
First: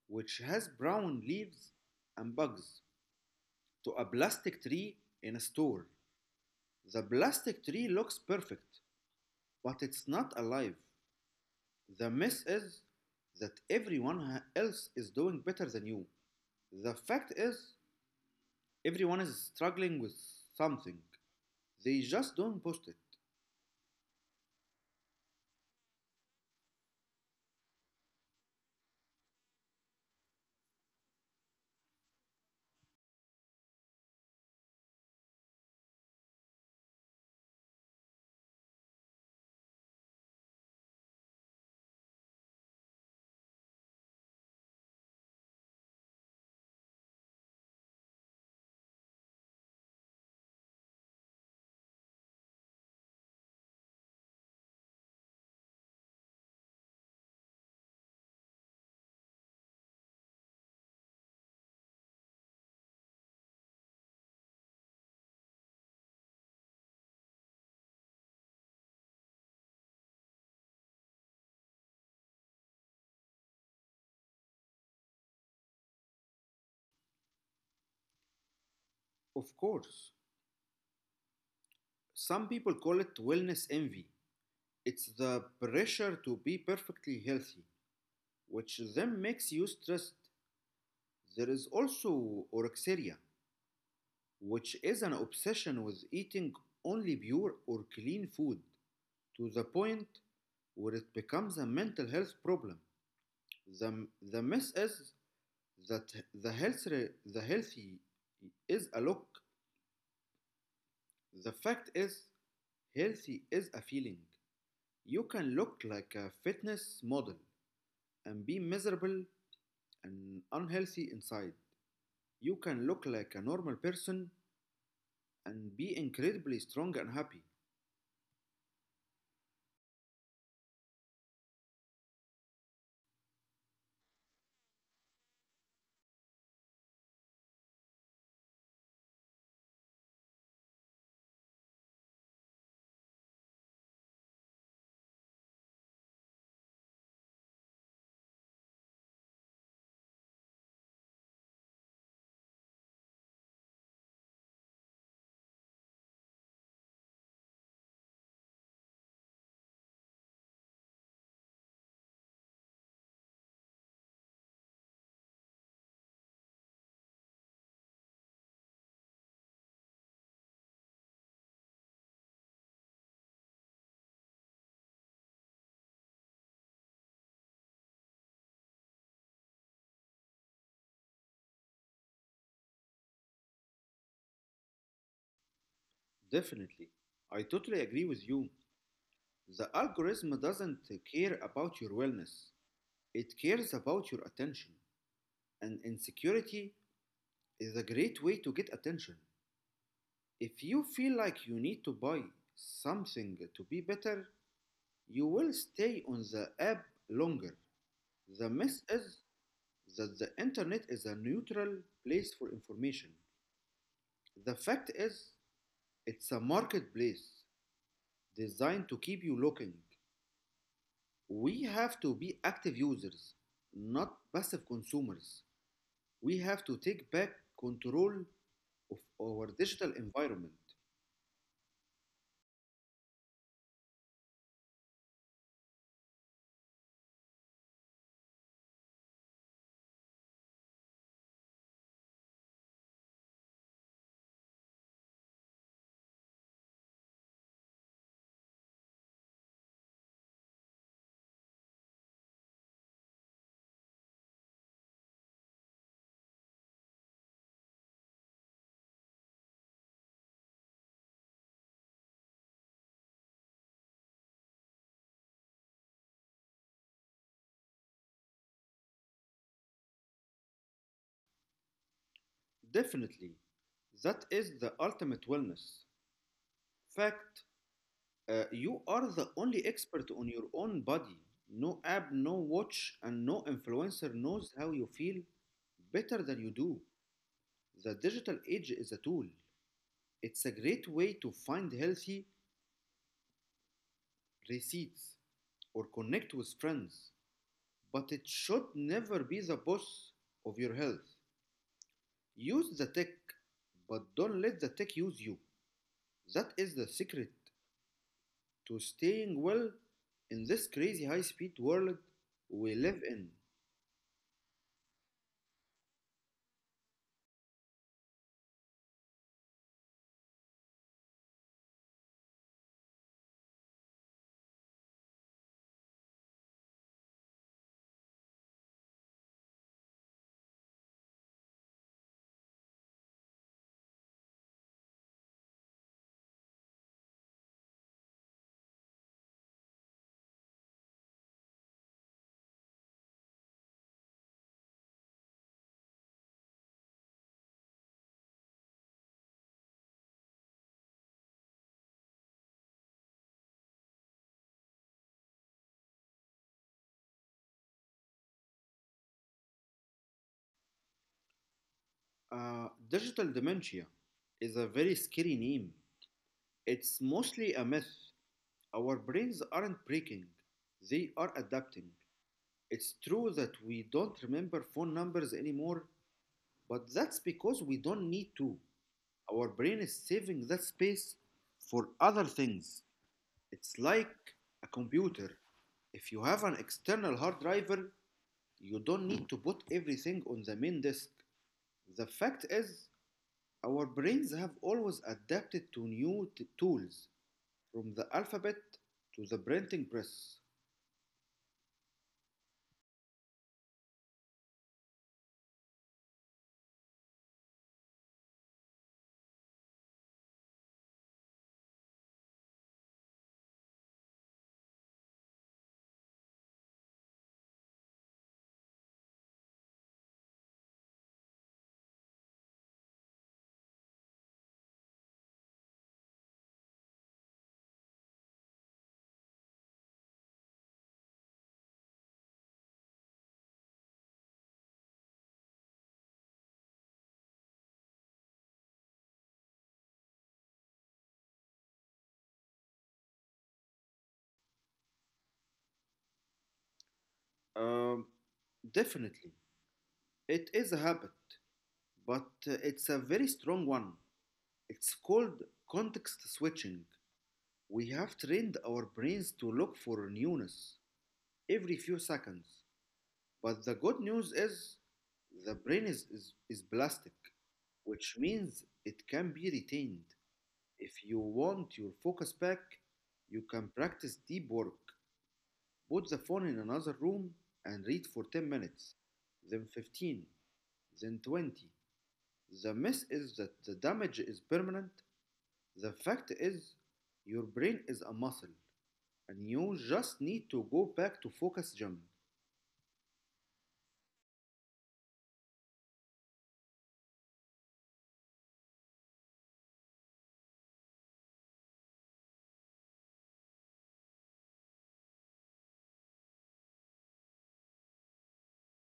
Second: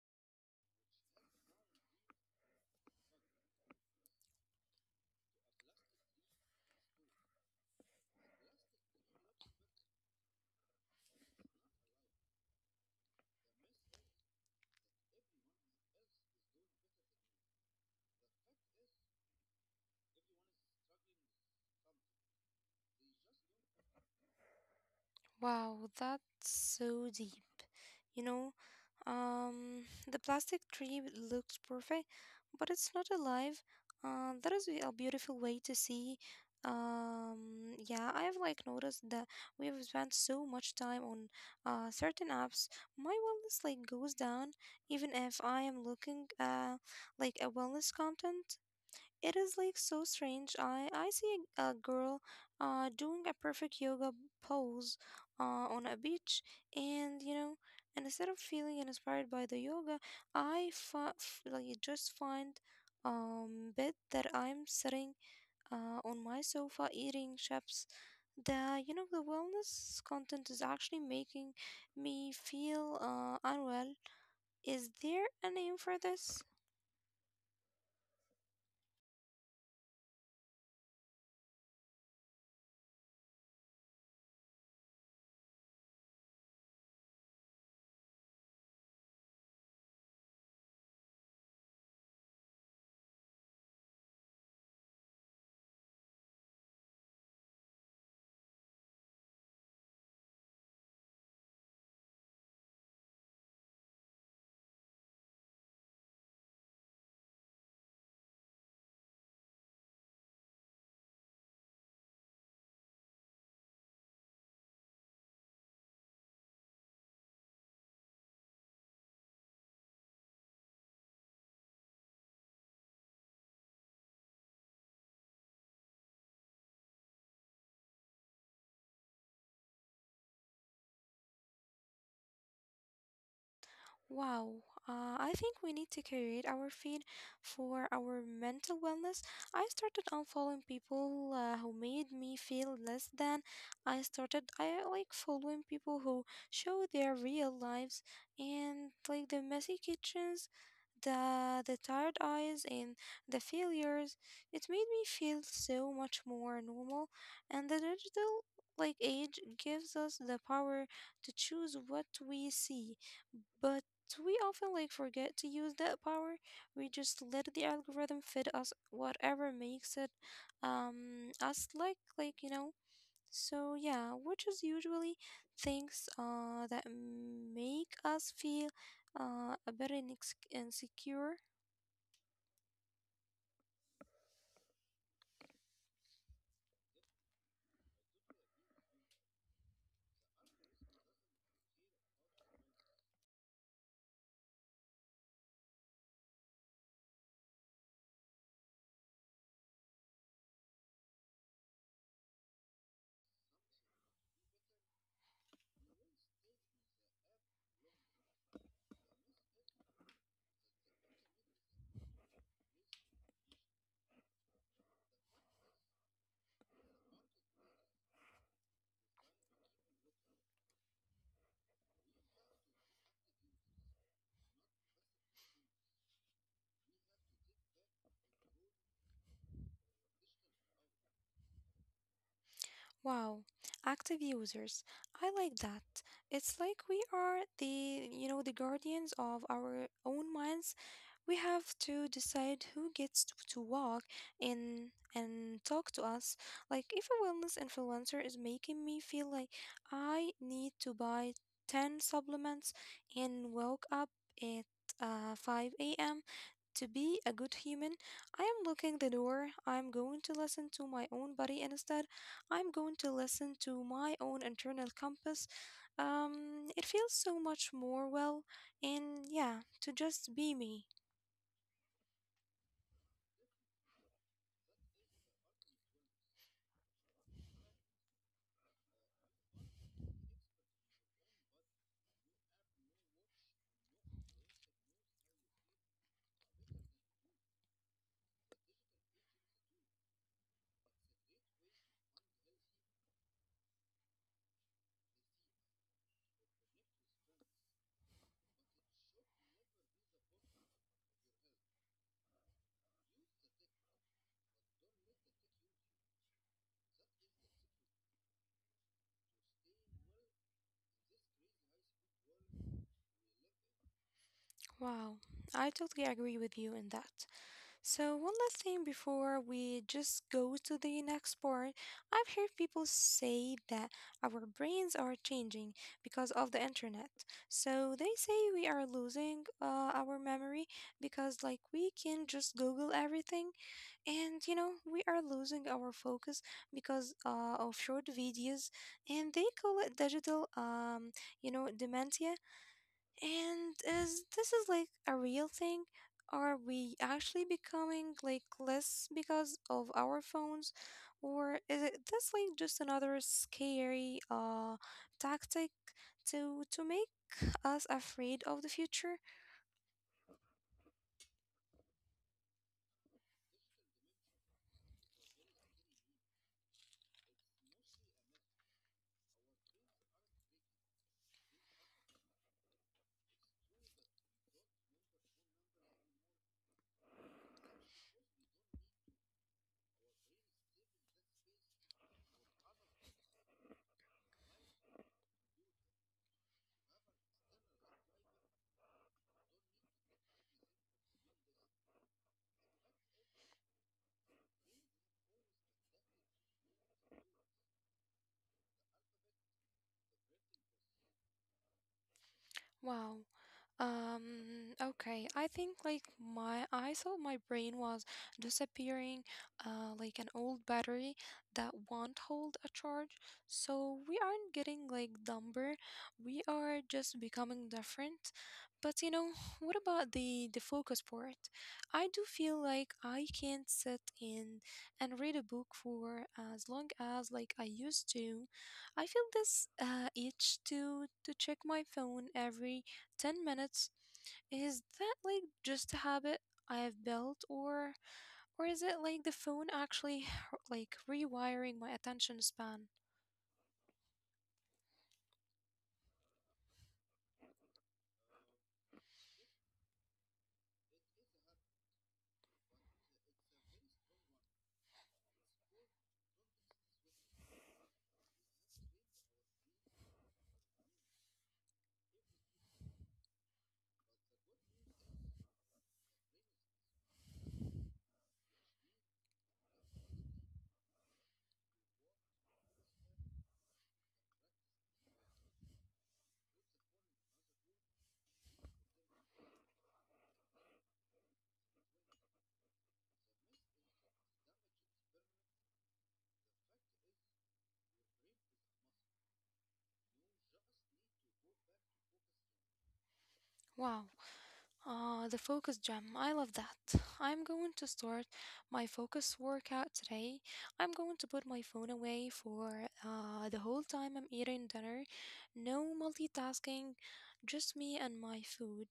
[SPEAKER 2] which has brown leaves and bugs, to a plastic tree in a store. The plastic tree looks perfect, but it's not alive. The mess is that everyone else is doing better than you. The fact is, everyone is struggling with something. They just don't post it.
[SPEAKER 1] Wow, that's so deep. You know, um, the plastic tree looks perfect, but it's not alive. That is a beautiful way to see. Yeah, I have like noticed that we have spent so much time on certain apps. My wellness like goes down even if I am looking like a wellness content. It is like so strange. I see a girl doing a perfect yoga pose on a beach, and you know, and instead of feeling inspired by the yoga, I just find bit that I'm sitting on my sofa eating chips. The you know the wellness content is actually making me feel unwell. Is there a name for this?
[SPEAKER 2] Of course, some people call it wellness envy. It's the pressure to be perfectly healthy, which then makes you stressed. There is also orexia, which is an obsession with eating only pure or clean food to the point where it becomes a mental health problem. The mess is that the healthy is a look. The fact is, healthy is a feeling. You can look like a fitness model and be miserable an unhealthy inside. You can look like a normal person and be incredibly strong and happy.
[SPEAKER 1] Wow, I think we need to curate our feed for our mental wellness. I started unfollowing people who made me feel less than. I like following people who show their real lives and like the messy kitchens, the tired eyes and the failures. It made me feel so much more normal, and the digital age gives us the power to choose what we see. But we often like forget to use that power. We just let the algorithm feed us whatever makes it us like you know. So yeah, which is usually things that make us feel a bit insecure.
[SPEAKER 2] Definitely. I totally agree with you. The algorithm doesn't care about your wellness, it cares about your attention. And insecurity is a great way to get attention. If you feel like you need to buy something to be better, you will stay on the app longer. The mess is that the internet is a neutral place for information. The fact is, it's a marketplace designed to keep you looking. We have to be active users, not passive consumers. We have to take back control of our digital environment.
[SPEAKER 1] Wow, active users. I like that. It's like we are the, the guardians of our own minds. We have to decide who gets to walk in and talk to us. Like, if a wellness influencer is making me feel like I need to buy 10 supplements and woke up at 5 a.m. to be a good human, I am locking the door. I'm going to listen to my own body instead. I'm going to listen to my own internal compass. It feels so much more well, and yeah, to just be me.
[SPEAKER 2] Definitely. That is the ultimate wellness. Fact, you are the only expert on your own body. No app, no watch, and no influencer knows how you feel better than you do. The digital age is a tool. It's a great way to find healthy receipts or connect with friends, but it should never be the boss of your health. Use the tech, but don't let the tech use you. That is the secret to staying well in this crazy high speed world we live in.
[SPEAKER 1] Wow, I totally agree with you in that. So, one last thing before we just go to the next part. I've heard people say that our brains are changing because of the internet. So, they say we are losing our memory because, like, we can just Google everything. And, you know, we are losing our focus because of short videos. And they call it digital, dementia. And is this is like a real thing? Are we actually becoming like less because of our phones, or is it this like just another scary tactic to make us afraid of the future?
[SPEAKER 2] Digital dementia is a very scary name. It's mostly a myth. Our brains aren't breaking, they are adapting. It's true that we don't remember phone numbers anymore, but that's because we don't need to. Our brain is saving that space for other things. It's like a computer. If you have an external hard drive, you don't need to put everything on the main disk. The fact is, our brains have always adapted to new tools, from the alphabet to the printing press.
[SPEAKER 1] Wow. Okay, I think like my I thought my brain was disappearing, like an old battery that won't hold a charge. So we aren't getting like dumber, we are just becoming different. But you know, what about the focus part? I do feel like I can't sit in and read a book for as long as like I used to. I feel this itch to check my phone every 10 minutes. Is that like just a habit I have built or is it like the phone actually like rewiring my attention span?
[SPEAKER 2] Um, Definitely, it is a habit, but it's a very strong one. It's called context switching. We have trained our brains to look for newness every few seconds. But the good news is the brain is plastic, which means it can be retained. If you want your focus back, you can practice deep work. Put the phone in another room and read for 10 minutes, then 15, then 20. The mess is that the damage is permanent. The fact is, your brain is a muscle, and you just need to go back to focus gym.
[SPEAKER 1] Wow. The focus gem. I love that. I'm going to start my focus workout today. I'm going to put my phone away for the whole time I'm eating dinner. No multitasking, just me and my food.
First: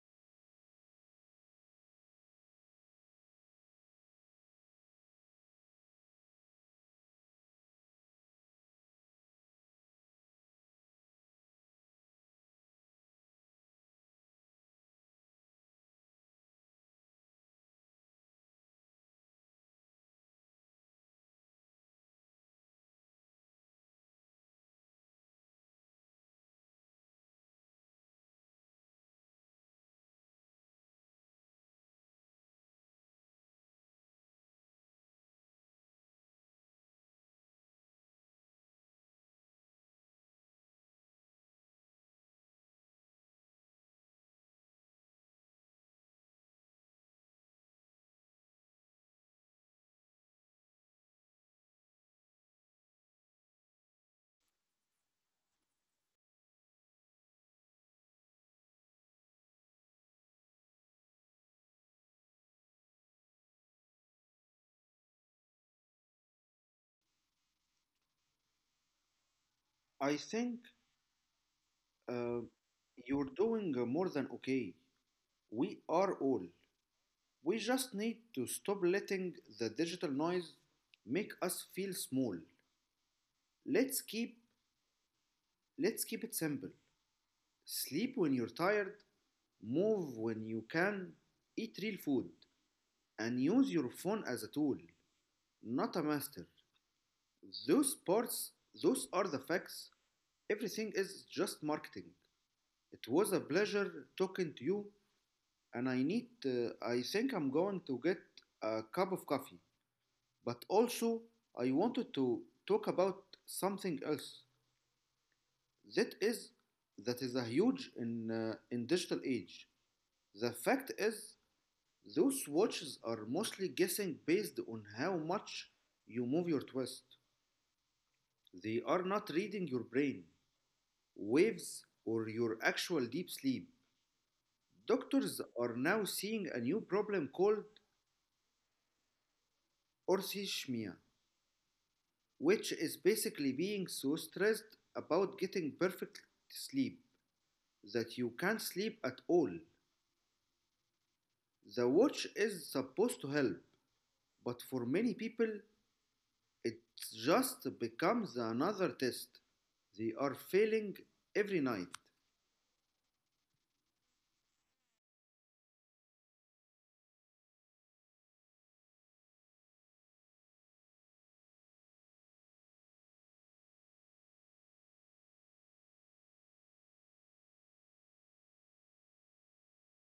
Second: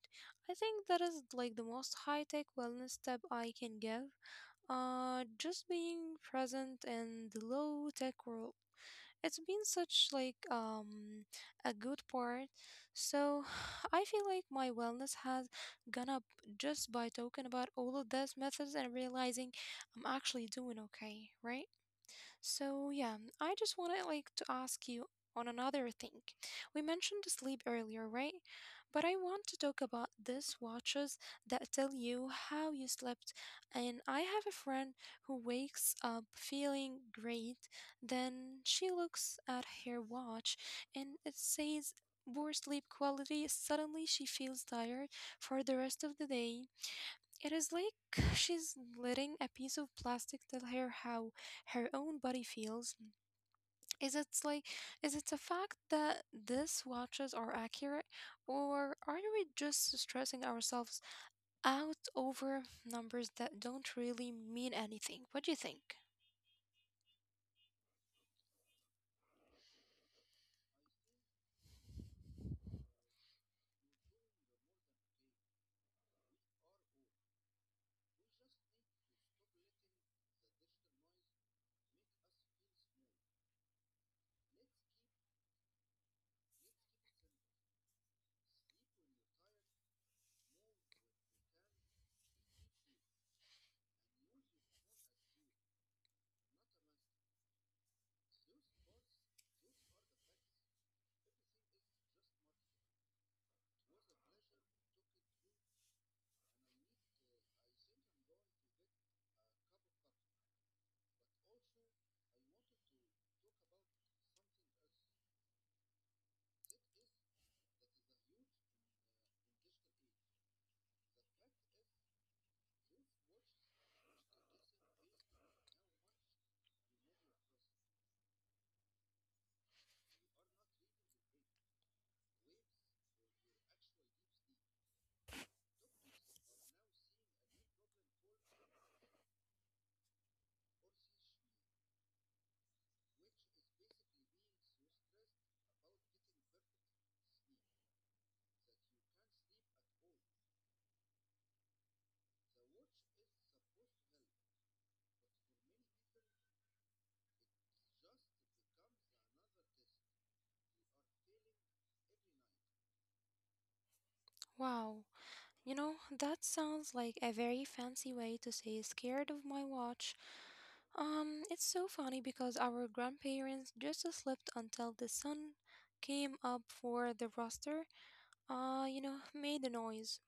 [SPEAKER 1] I think that is like the most high tech wellness tip I can give. Just being present in the low tech world. It's been such like a good part. So I feel like my wellness has gone up just by talking about all of those methods and realizing I'm actually doing okay, right? So yeah, I just wanna like to ask you on another thing. We mentioned sleep earlier, right? But I want to talk about these watches that tell you how you slept. And I have a friend who wakes up feeling great, then she looks at her watch and it says poor sleep quality. Suddenly she feels tired for the rest of the day. It is like she's letting a piece of plastic tell her how her own body feels. Is it like is it a fact that these watches are accurate, or are we just stressing ourselves out over numbers that don't really mean anything? What do you think?
[SPEAKER 2] I think uh, you're doing more than okay. We are all. We just need to stop letting the digital noise make us feel small. Let's keep let's keep it simple. Sleep when you're tired, move when you can, eat real food, and use your phone as a tool, not a master. Those parts, those are the facts. Everything is just marketing. It was a pleasure talking to you, and I think I'm going to get a cup of coffee. But also, I wanted to talk about something else. That is, that is a huge in digital age. The fact is, those watches are mostly guessing based on how much you move your twist. They are not reading your brain waves, or your actual deep sleep. Doctors are now seeing a new problem called orthishmia, which is basically being so stressed about getting perfect sleep that you can't sleep at all. The watch is supposed to help, but for many people, it just becomes another test. They are failing every night,
[SPEAKER 1] Wow. You know, that sounds like a very fancy way to say scared of my watch. It's so funny because our grandparents just slept until the sun came up for the rooster, you know, made a noise.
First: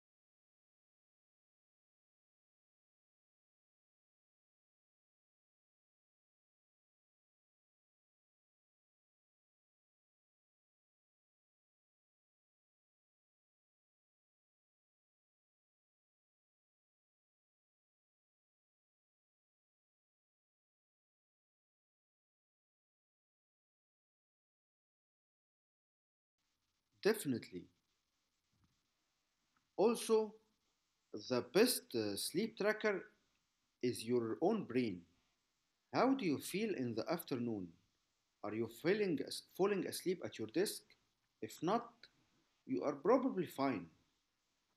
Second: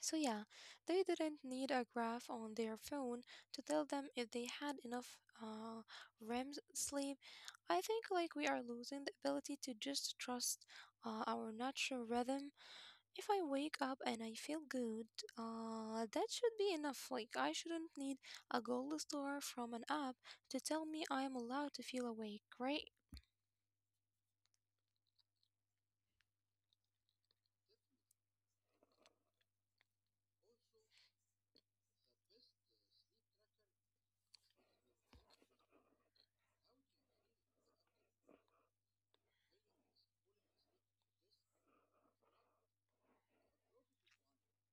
[SPEAKER 1] So yeah, they didn't need a graph on their phone to tell them if they had enough uh REM sleep. I think like we are losing the ability to just trust, our natural rhythm. If I wake up and I feel good, that should be enough. Like, I shouldn't need a gold star from an app to tell me I am allowed to feel awake, right?
[SPEAKER 2] definitely. Also, the best sleep tracker is your own brain. How do you feel in the afternoon? Are you feeling falling asleep at your desk? If not, you are probably fine.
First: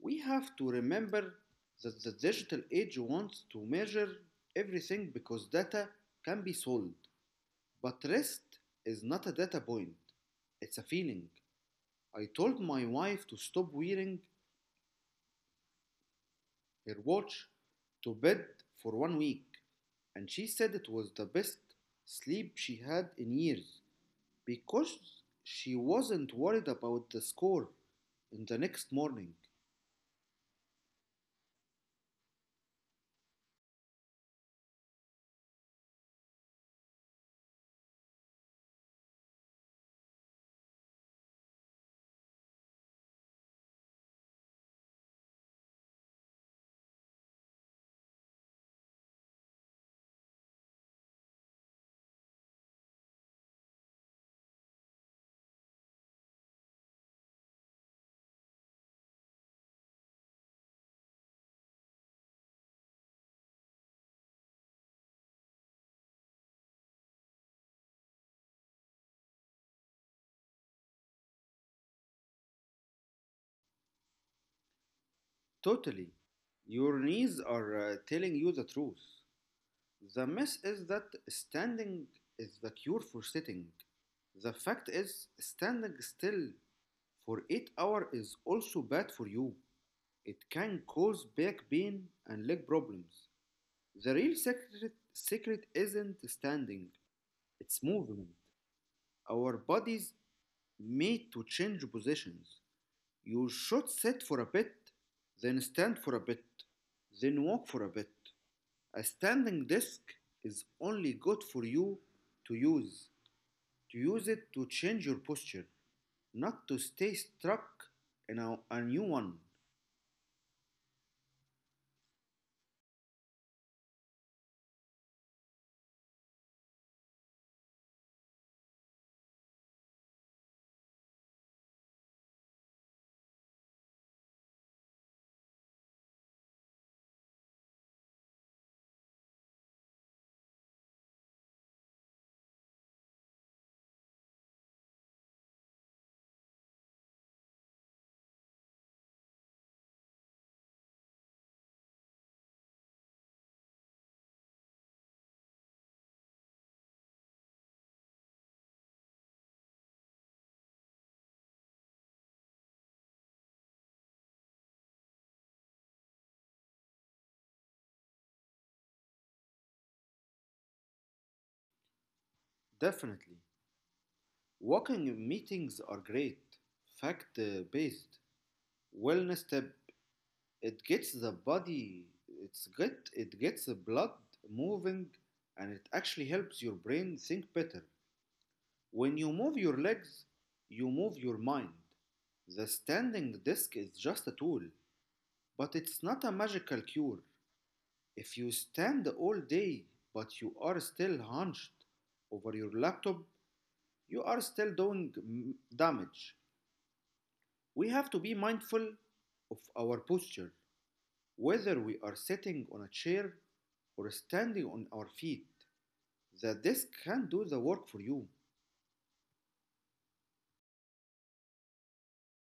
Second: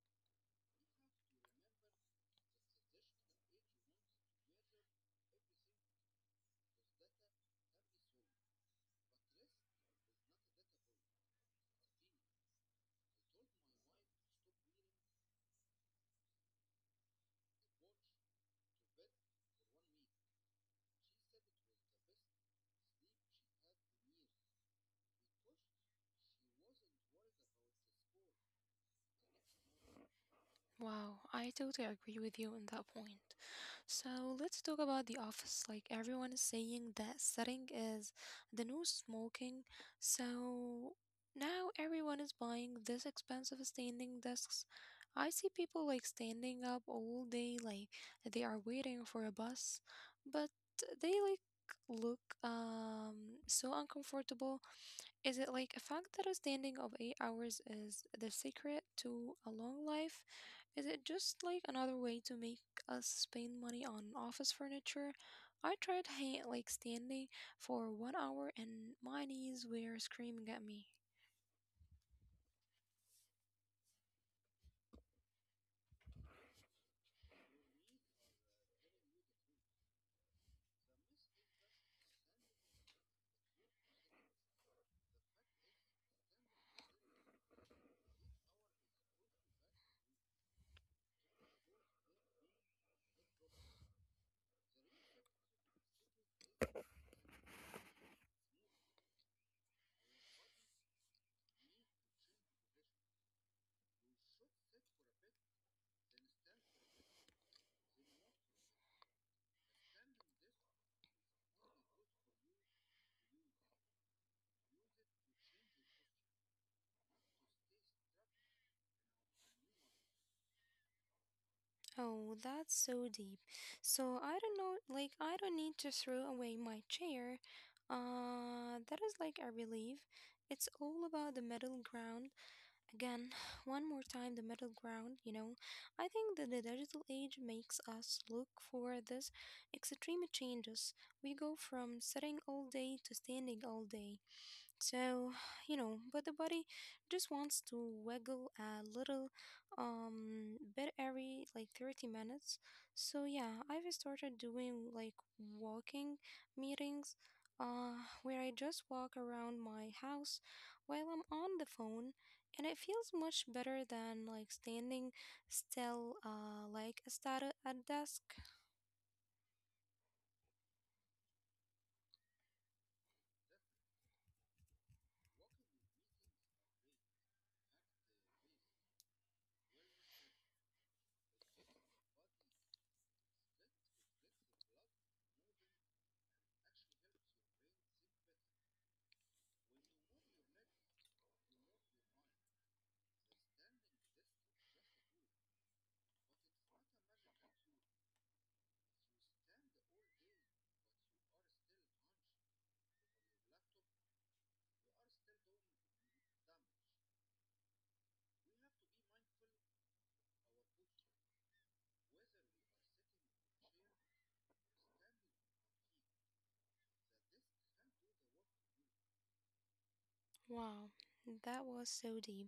[SPEAKER 2] We have to remember that the digital age wants to measure everything because data can be sold. But rest is not a data point, it's a feeling. I told my wife to stop wearing her watch to bed for 1 week, and she said it was the best sleep she had in years, because she wasn't worried about the score in the next morning.
[SPEAKER 1] Wow, I totally agree with you on that point. So let's talk about the office. Like everyone is saying that setting is the new smoking. So now everyone is buying this expensive standing desks. I see people like standing up all day, like they are waiting for a bus, but they like look so uncomfortable. Is it like a fact that a standing of 8 hours is the secret to a long life? Is it just like another way to make us spend money on office furniture? I tried like standing for 1 hour and my knees were screaming at me.
[SPEAKER 2] Totally. Your knees are telling you the truth. The mess is that standing is the cure for sitting. The fact is, standing still for 8 hours is also bad for you. It can cause back pain and leg problems. Secret isn't standing, it's movement. Our bodies made to change positions. You should sit for a bit, then stand for a bit, then walk for a bit. A standing desk is only good for you to use. To use it to change your posture, not to stay stuck in a new one.
[SPEAKER 1] Oh, that's so deep. So I don't know, like, I don't need to throw away my chair. That is like a relief. It's all about the middle ground. Again, one more time, the middle ground, you know. I think that the digital age makes us look for this extreme changes. We go from sitting all day to standing all day. So, you know, but the body just wants to wiggle a little bit every like 30 minutes. So, yeah, I've started doing like walking meetings where I just walk around my house while I'm on the phone, and it feels much better than like standing still like a stat at a desk.
[SPEAKER 2] Definitely. Walking meetings are great. Fact based. Wellness tip. It gets the body, it gets the blood moving and it actually helps your brain think better. When you move your legs, you move your mind. The standing desk is just a tool, but it's not a magical cure. If you stand all day, but you are still hunched over your laptop, you are still doing damage. We have to be mindful of our posture, whether we are sitting on a chair or standing on our feet. The desk can do the work for you.
[SPEAKER 1] Wow, that was so deep.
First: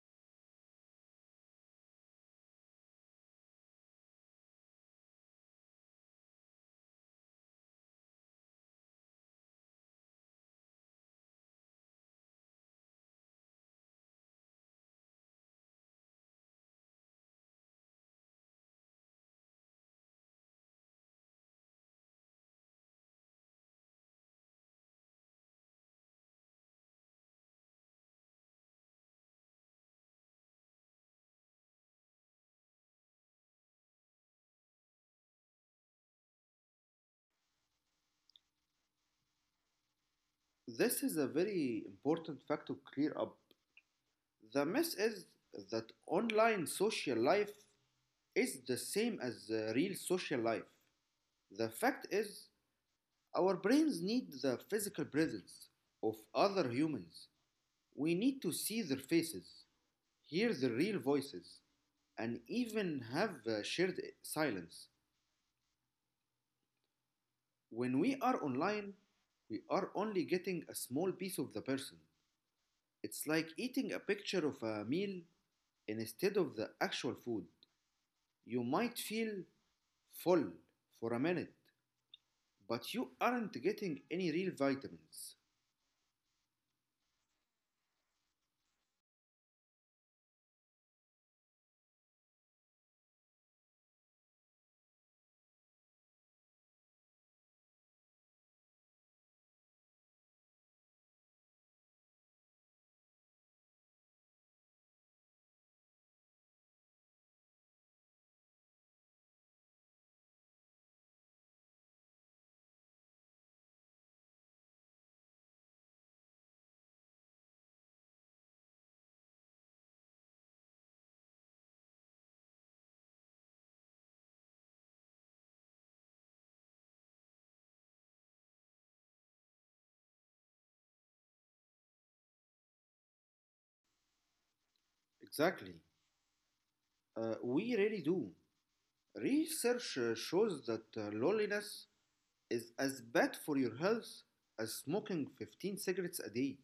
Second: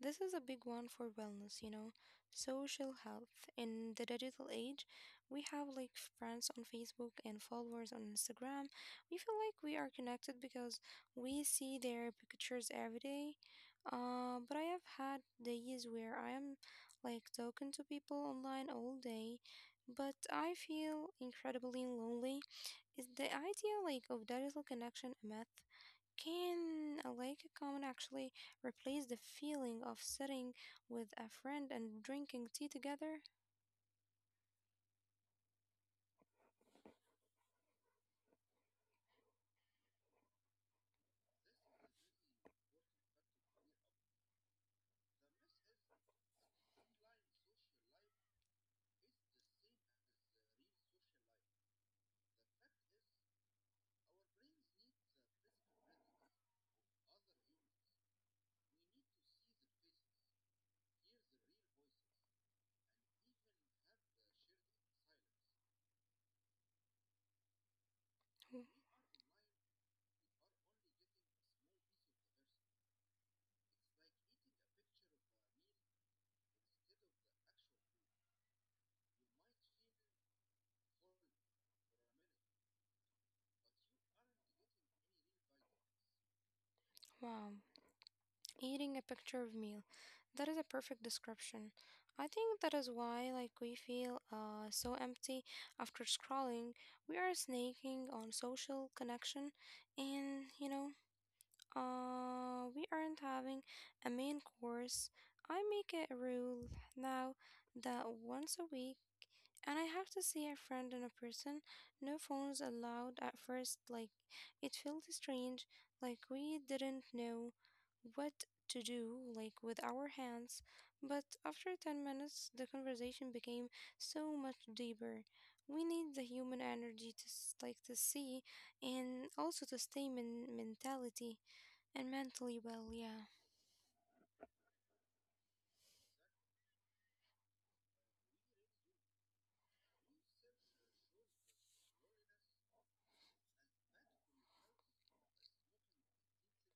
[SPEAKER 1] This is a big one for wellness, you know, social health. In the digital age, we have like friends on Facebook and followers on Instagram. We feel like we are connected because we see their pictures every day. But I have had days where I am like talking to people online all day, but I feel incredibly lonely. Is the idea like of digital connection a myth? Can like a comment actually replace the feeling of sitting with a friend and drinking tea together?
[SPEAKER 2] This is a very important fact to clear up. The myth is that online social life is the same as the real social life. The fact is, our brains need the physical presence of other humans. We need to see their faces, hear their real voices, and even have a shared silence. When we are
[SPEAKER 1] W-
[SPEAKER 2] online, we are only getting a small piece of the person. It's like eating a picture of a meal instead of the actual food. You might feel full for a minute, but you aren't getting any real vitamins.
[SPEAKER 1] Wow, eating a picture of meal. That is a perfect description. I think that is why like we feel so empty after scrolling. We are snaking on social connection and you know, we aren't having a main course. I make it a rule now that once a week And I have to see a friend in a person. No phones allowed at first. Like, it felt strange. Like, we didn't know what to do, like, with our hands. But after 10 minutes, the conversation became so much deeper. We need the human energy to, like, to see and also to stay mentality and mentally well. Yeah.
[SPEAKER 2] Exactly. We really do. Research shows that loneliness is as bad for your health as smoking 15 cigarettes a day.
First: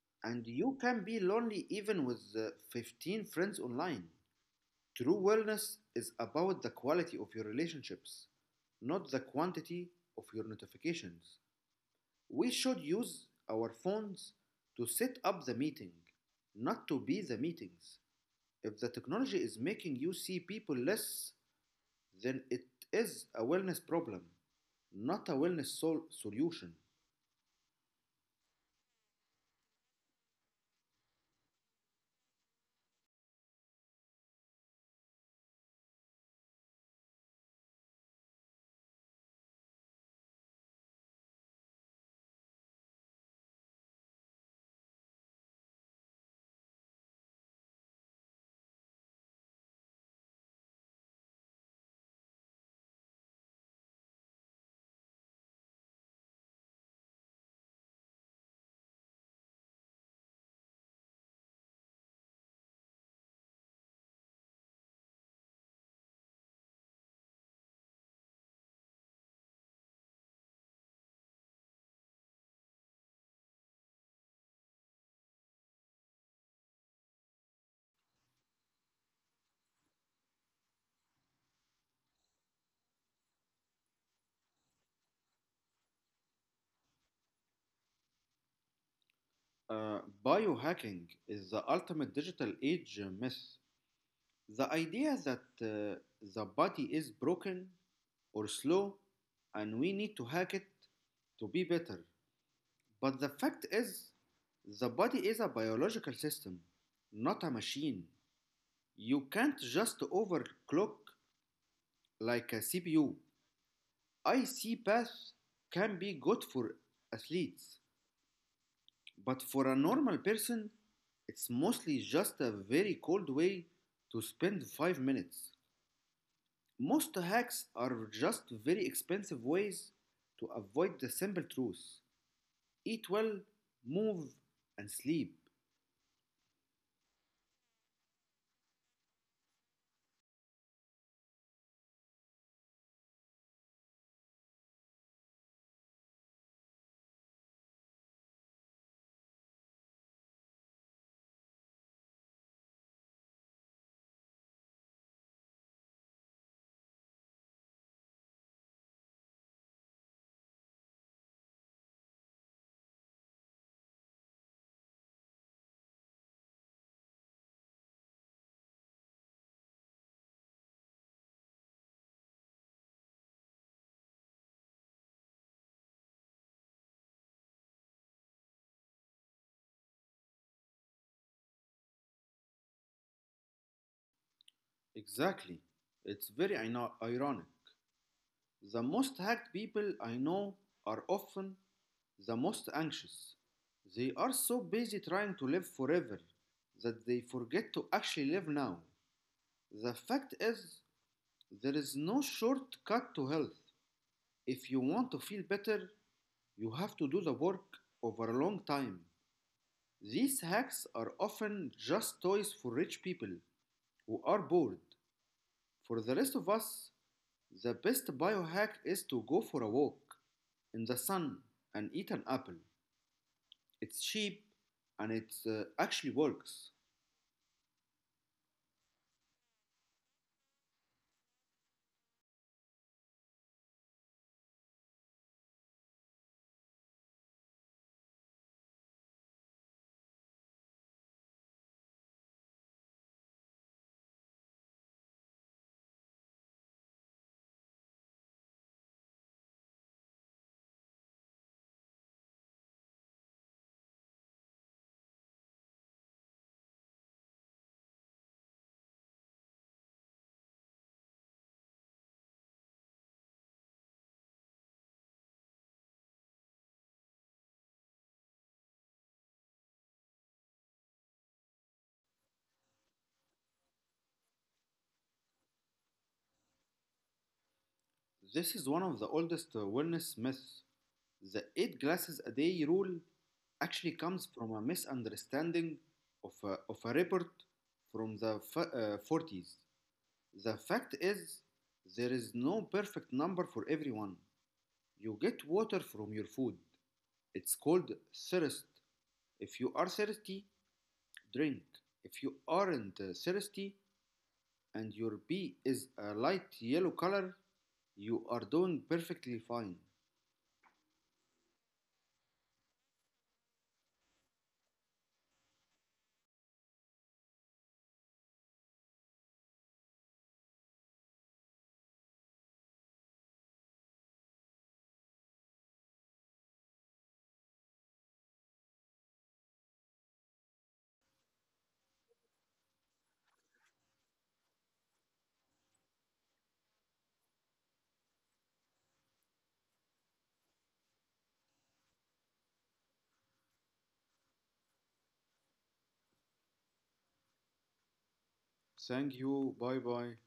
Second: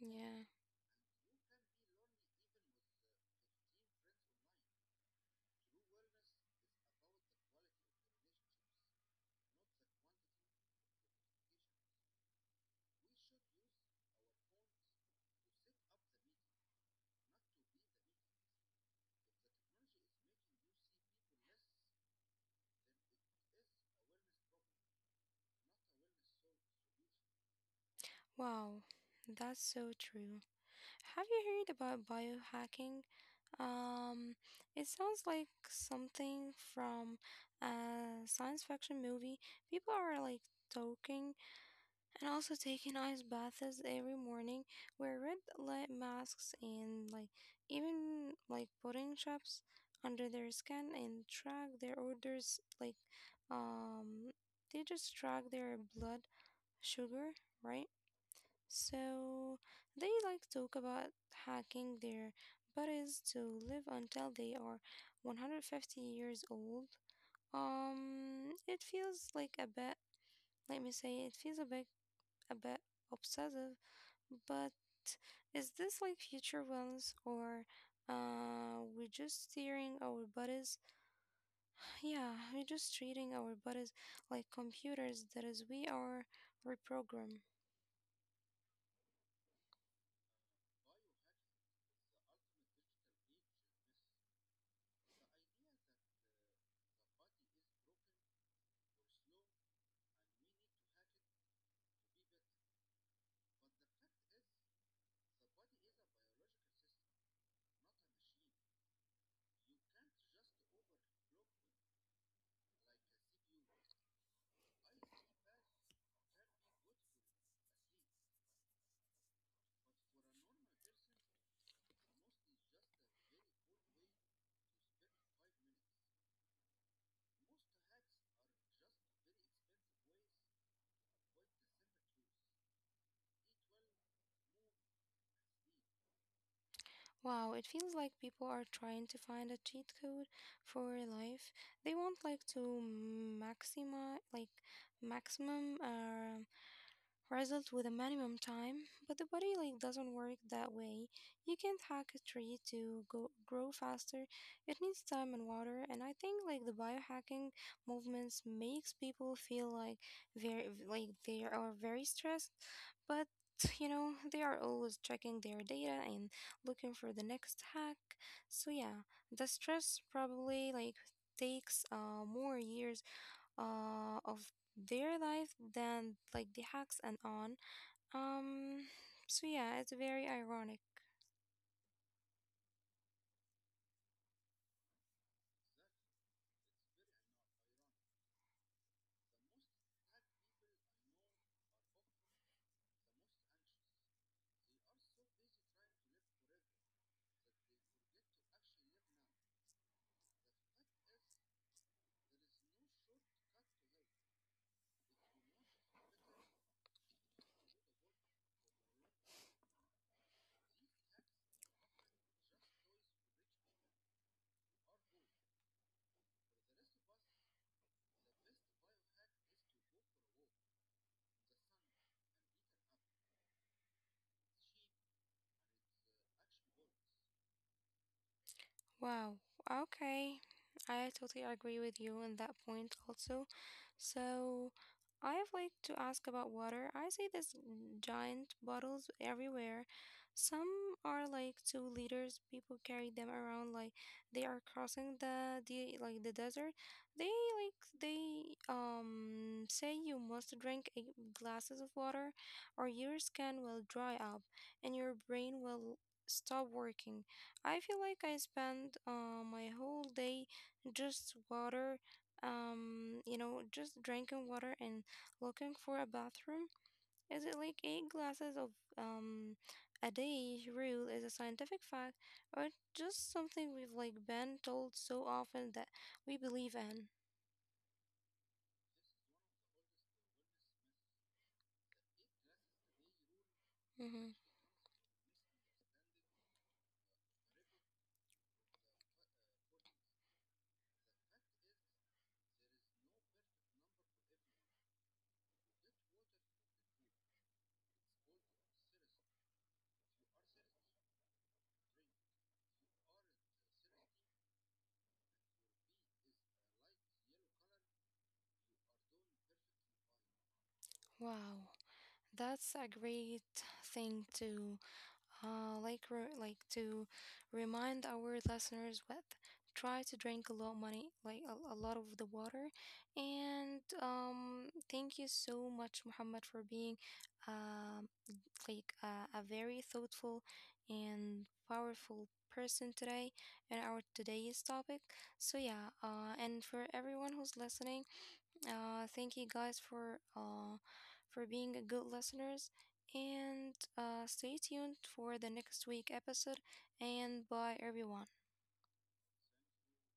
[SPEAKER 1] Yeah.
[SPEAKER 2] And you can be lonely even with 15 friends online. True wellness is about the quality of your relationships, not the quantity of your notifications. We should use our phones to set up the meeting, not to be the meetings. If the technology is making you see people less, then it is a wellness problem, not a wellness solution.
[SPEAKER 1] Wow. That's so true. Have you heard about biohacking? Um, it sounds like something from a science fiction movie. People are like talking and also taking ice baths every morning, wear red light masks, and like even like putting shops under their skin and track their orders. Like, um, they just track their blood sugar, right? So they like talk about hacking their bodies to live until they are 150 years old. It feels like let me say, it feels a bit obsessive, but is this like future wellness, or we're just steering our bodies? Yeah, we're just treating our bodies like computers that is we are reprogrammed.
[SPEAKER 2] Uh, Biohacking is the ultimate digital age myth. The idea that the body is broken or slow and we need to hack it to be better. But the fact is, the body is a biological system, not a machine. You can't just overclock like a CPU. IC path can be good for athletes, but for a normal person, it's mostly just a very cold way to spend 5 minutes. Most hacks are just very expensive ways to avoid the simple truth: eat well, move, and sleep.
[SPEAKER 1] Wow, it feels like people are trying to find a cheat code for life. They want like to maxima like maximum result with a minimum time, but the body like doesn't work that way. You can't hack a tree to go grow faster. It needs time and water, and I think like the biohacking movements makes people feel like very like they are very stressed, but you know they are always checking their data and looking for the next hack. So yeah, the stress probably like takes more years of their life than like the hacks and on. Um, so yeah, it's very ironic.
[SPEAKER 2] Exactly. It's very ironic. The most hacked people I know are often the most anxious. They are so busy trying to live forever that they forget to actually live now. The fact is, there is no shortcut to health. If you want to feel better, you have to do the work over a long time. These hacks are often just toys for rich people who are bored. For the rest of us, the best biohack is to go for a walk in the sun and eat an apple. It's cheap and it actually works.
[SPEAKER 1] Wow. Okay. I totally agree with you on that point also. So I would like to ask about water. I see these giant bottles everywhere. Some are like 2 liters. People carry them around like they are crossing the like the desert. They they say you must drink eight glasses of water or your skin will dry up and your brain will stop working. I feel like I spend my whole day just water, you know, just drinking water and looking for a bathroom. Is it like eight glasses of um, a day rule is a scientific fact, or just something we've like been told so often that we believe in?
[SPEAKER 2] This is one of the oldest wellness myths. The 8 glasses a day rule actually comes
[SPEAKER 1] Hmm.
[SPEAKER 2] from a misunderstanding of of a report from the '40s. The fact is, there is no perfect number for everyone. You get water from your food. It's called thirst. If you are thirsty, drink. If you aren't thirsty and your pee is a light yellow color, you are doing perfectly fine.
[SPEAKER 1] Wow, that's a great thing to like to remind our listeners with. Try to drink a lot money like a lot of the water, and thank you so much Muhammad for being um a very thoughtful and powerful person today in our today's topic. So yeah, and for everyone who's listening, thank you guys for being a good listeners, and stay tuned for the next week episode. And bye, everyone.
[SPEAKER 2] Thank you. Bye bye.